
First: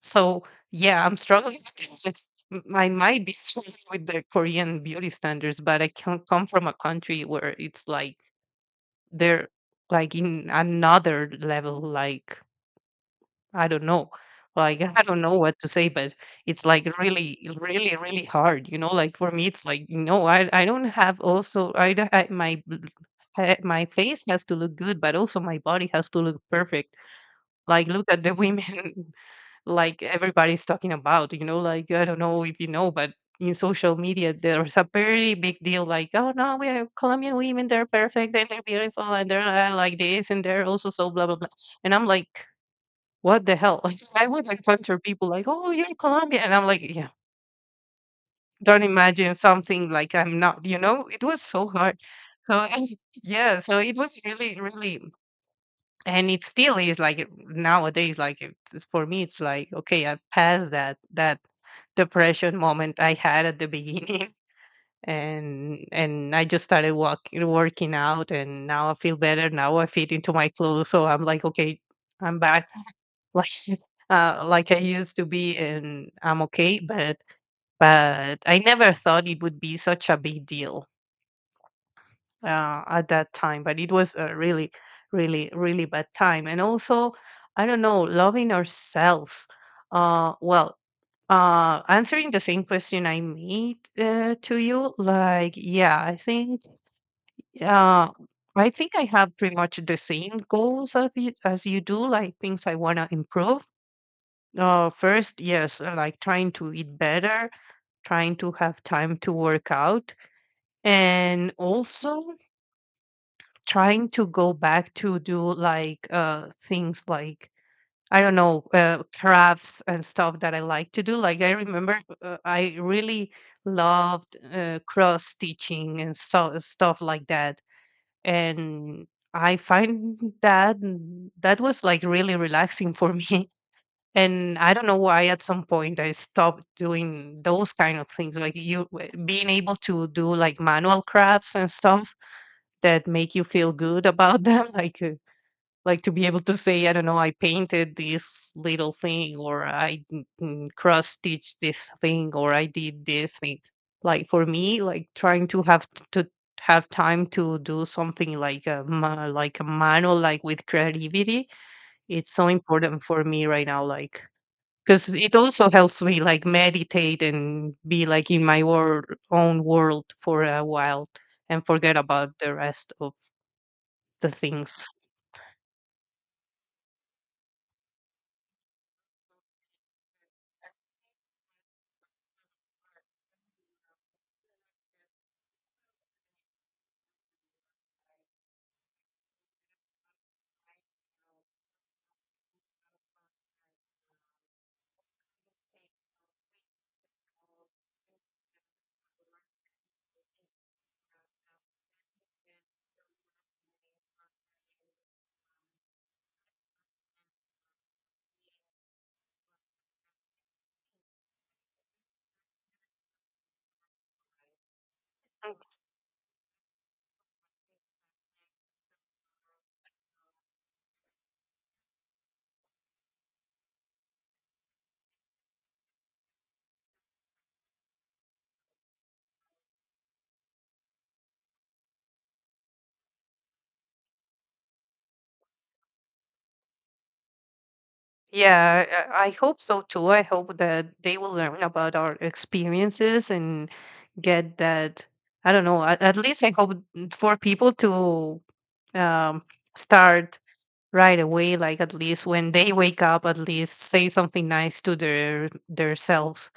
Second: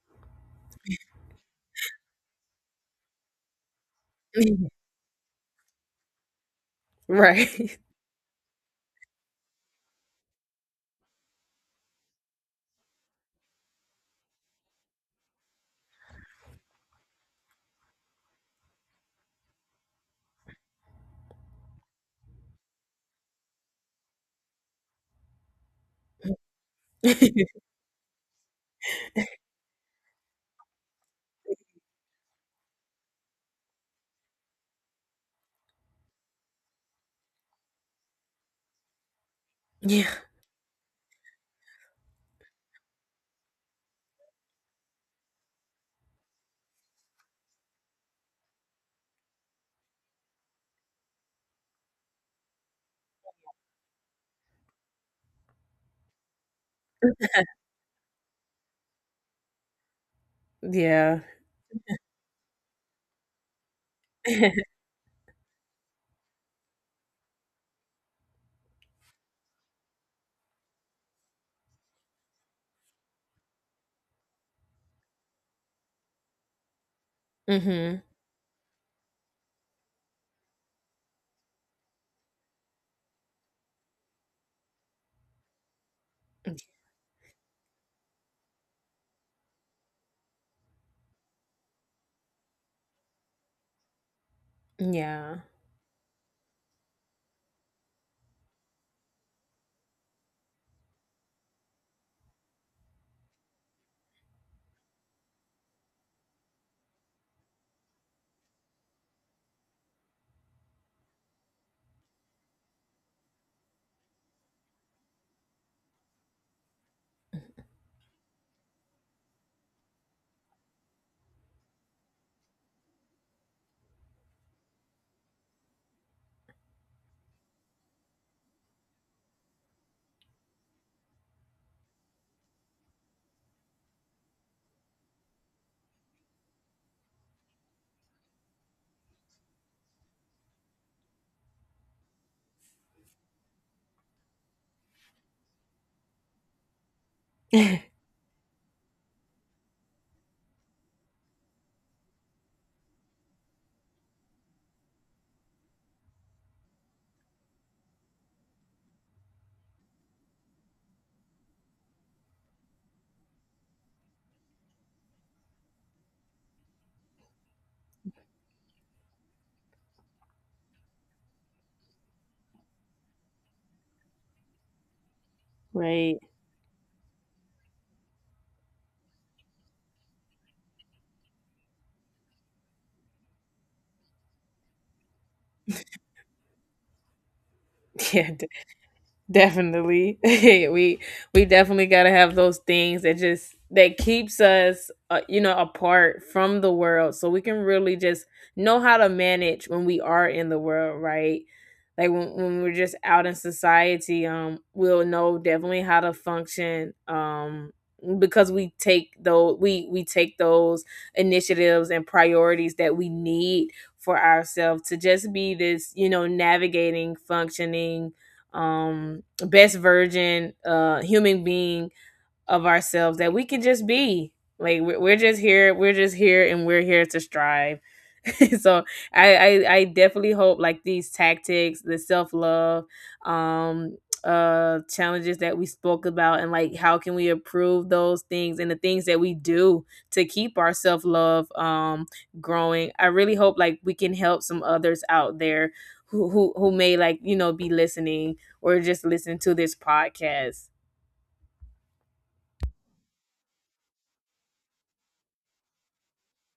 B: So yeah, I'm struggling. with- I might be struggling with the Korean beauty standards, but I can't— come from a country where
A: Right.
B: it's like they're like in another level. Like I don't know, I don't know what to say, but it's like really, really, really hard. You know, like for me, it's like no, I don't have— also I, don't- I my bl- my face has to look good, but also my body has to look perfect. Like, look at the women. Like everybody's talking about, you know, like I don't know if you know, but in social media there's a very big deal, like, oh no, we are Colombian women, they're perfect and they're beautiful and they're like
A: Yeah,
B: this and they're also so blah blah blah. And I'm like, what the hell. Like, I would encounter people like, oh, you're Colombian, and I'm like, yeah, don't imagine something like I'm not, you know. It was so hard. So yeah, so it was really, really— and it still is, like nowadays, like for me it's like, okay, I passed that
A: yeah.
B: that depression moment I had at the beginning. And I just started working out, and now I feel better, now I fit into my clothes, so I'm like, okay, I'm back, like like I used to be, and I'm okay. but
A: Mhm.
B: but I never thought it would be such a big deal at that time. But it was a really, really, really bad time. And also, I don't know, loving ourselves. Uh, well, answering the same question I made to you,
A: Yeah.
B: like, yeah, I think, uh, I think I have pretty much the same goals of you, as you do, like things I want to improve. First, yes, like trying to eat better, trying to have time to work out, and also trying to go back to do like things like I don't know, crafts and stuff that I like to do. Like I remember I really loved cross stitching and so stuff like that, and I find that that was like really relaxing for me. And I don't know why at some point I stopped doing those kind of things, like you being able to do like manual crafts and stuff that make you feel good about them, like to be able to say, I don't know, I painted this little thing, or I cross stitched this thing, or I did this thing. Like for me, like trying to have to have time to do something like like a manual, like with creativity, it's so important for me right now, like because it also helps me like meditate and be like in my own world for a while and forget about the rest of the things.
A: Right. Yeah. Definitely. We definitely got to have those things that just that keeps us, you know, apart from the world, so we can really just know how to manage when we are in the world, right? Like when we're just out in society, we'll know definitely how to function, because we take those, we take those initiatives and priorities that we need for ourselves to just
B: Mm,
A: be this, you know, navigating, functioning, um best version, human being of ourselves that we can just be. Like we're just here, we're just here, and we're here to strive. So I I definitely hope like these tactics, the self love, um, challenges that we spoke about, and like how can we improve those things and the
B: yeah,
A: things that
B: I
A: we
B: hope so
A: do
B: too. I
A: to
B: hope
A: keep our
B: that
A: self
B: they will
A: love
B: learn about our
A: growing. I
B: experiences
A: really hope
B: and
A: like we can help
B: get
A: some others
B: that.
A: out
B: I don't
A: there
B: know. At least I
A: who
B: hope
A: may, like, you
B: for
A: know, be
B: people
A: listening
B: to
A: or just listen
B: um,
A: to this
B: start
A: podcast.
B: right away. Like at least when they wake up, at least say something nice to their selves.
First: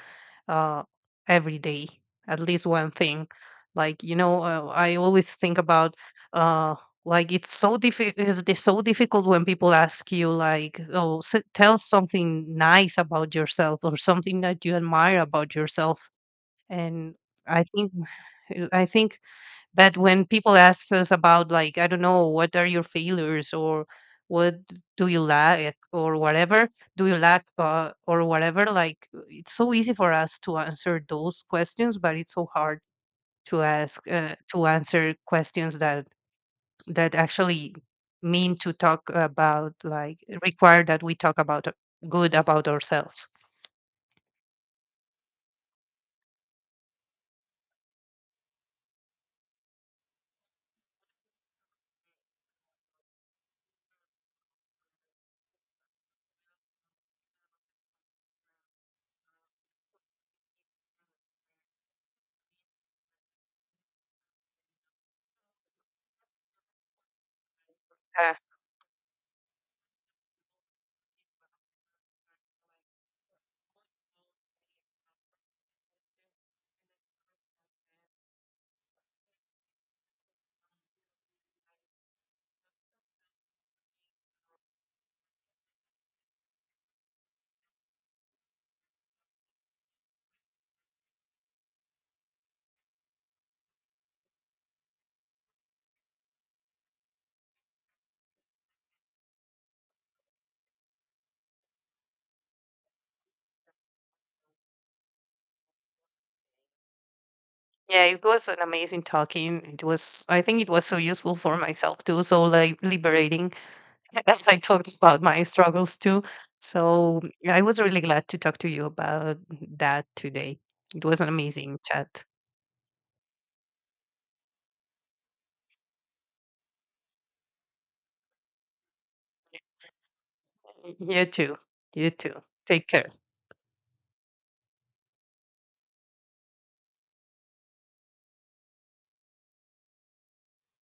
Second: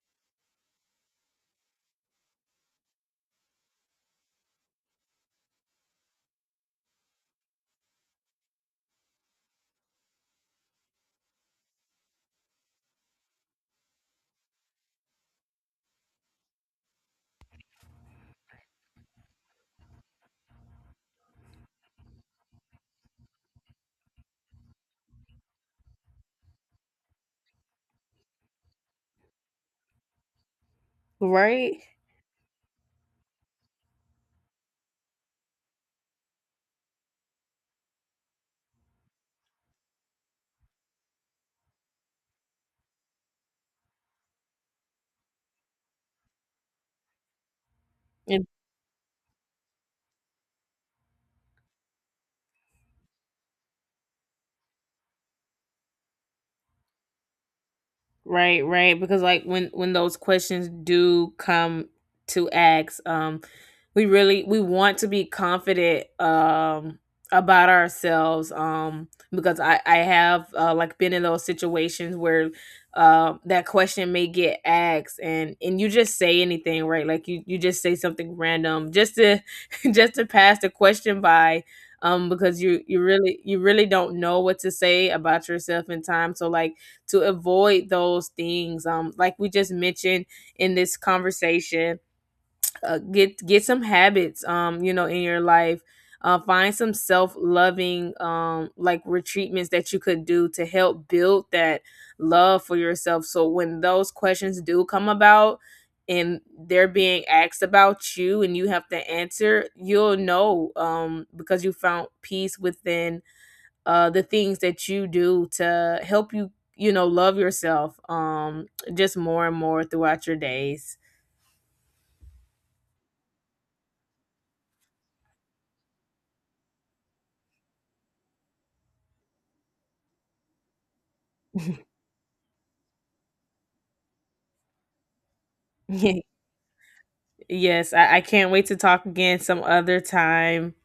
B: uh, every day, at least one thing. Like you know, I always think about uh, like it's so difficult. It's so difficult when people ask you like, "Oh, tell something nice about yourself or something that you admire about yourself." And I think, I think— but when people ask us about, like, I don't know, what are your failures or what do you lack or whatever, do you lack or whatever, like it's so easy for us to answer those
A: Right?
B: questions, but it's so hard to answer questions that— that actually mean to talk about like require that we talk about good about ourselves.
A: Right, right. Because like when those questions do come to ask, we really we want to be confident about
B: Uh,
A: ourselves. Because I have, like, been in those situations where that question may get asked, and you just say anything, right? Like you just say something random just to just to pass the question by. Because you really, you really don't know what to say about yourself in time. So like to avoid those things, like we just mentioned in this conversation, get some habits, you know, in your life, find some self-loving like retreatments that you could do to help build that love for yourself, so when those questions do come about and they're being asked
B: yeah,
A: about
B: it
A: you
B: was
A: and
B: an
A: you have to
B: amazing talking.
A: answer,
B: It
A: you'll
B: was, I think it
A: know,
B: was so useful for
A: because you
B: myself
A: found
B: too, so
A: peace
B: like
A: within
B: liberating.
A: the
B: As I
A: things that
B: talked
A: you
B: about my
A: do
B: struggles
A: to
B: too.
A: help you, you know,
B: So
A: love
B: yeah, I was
A: yourself,
B: really glad to talk to you
A: just
B: about
A: more and more
B: that
A: throughout your
B: today.
A: days.
B: It was an amazing chat. You too. You too. Take care.
A: Yes, I can't wait to talk again some other time.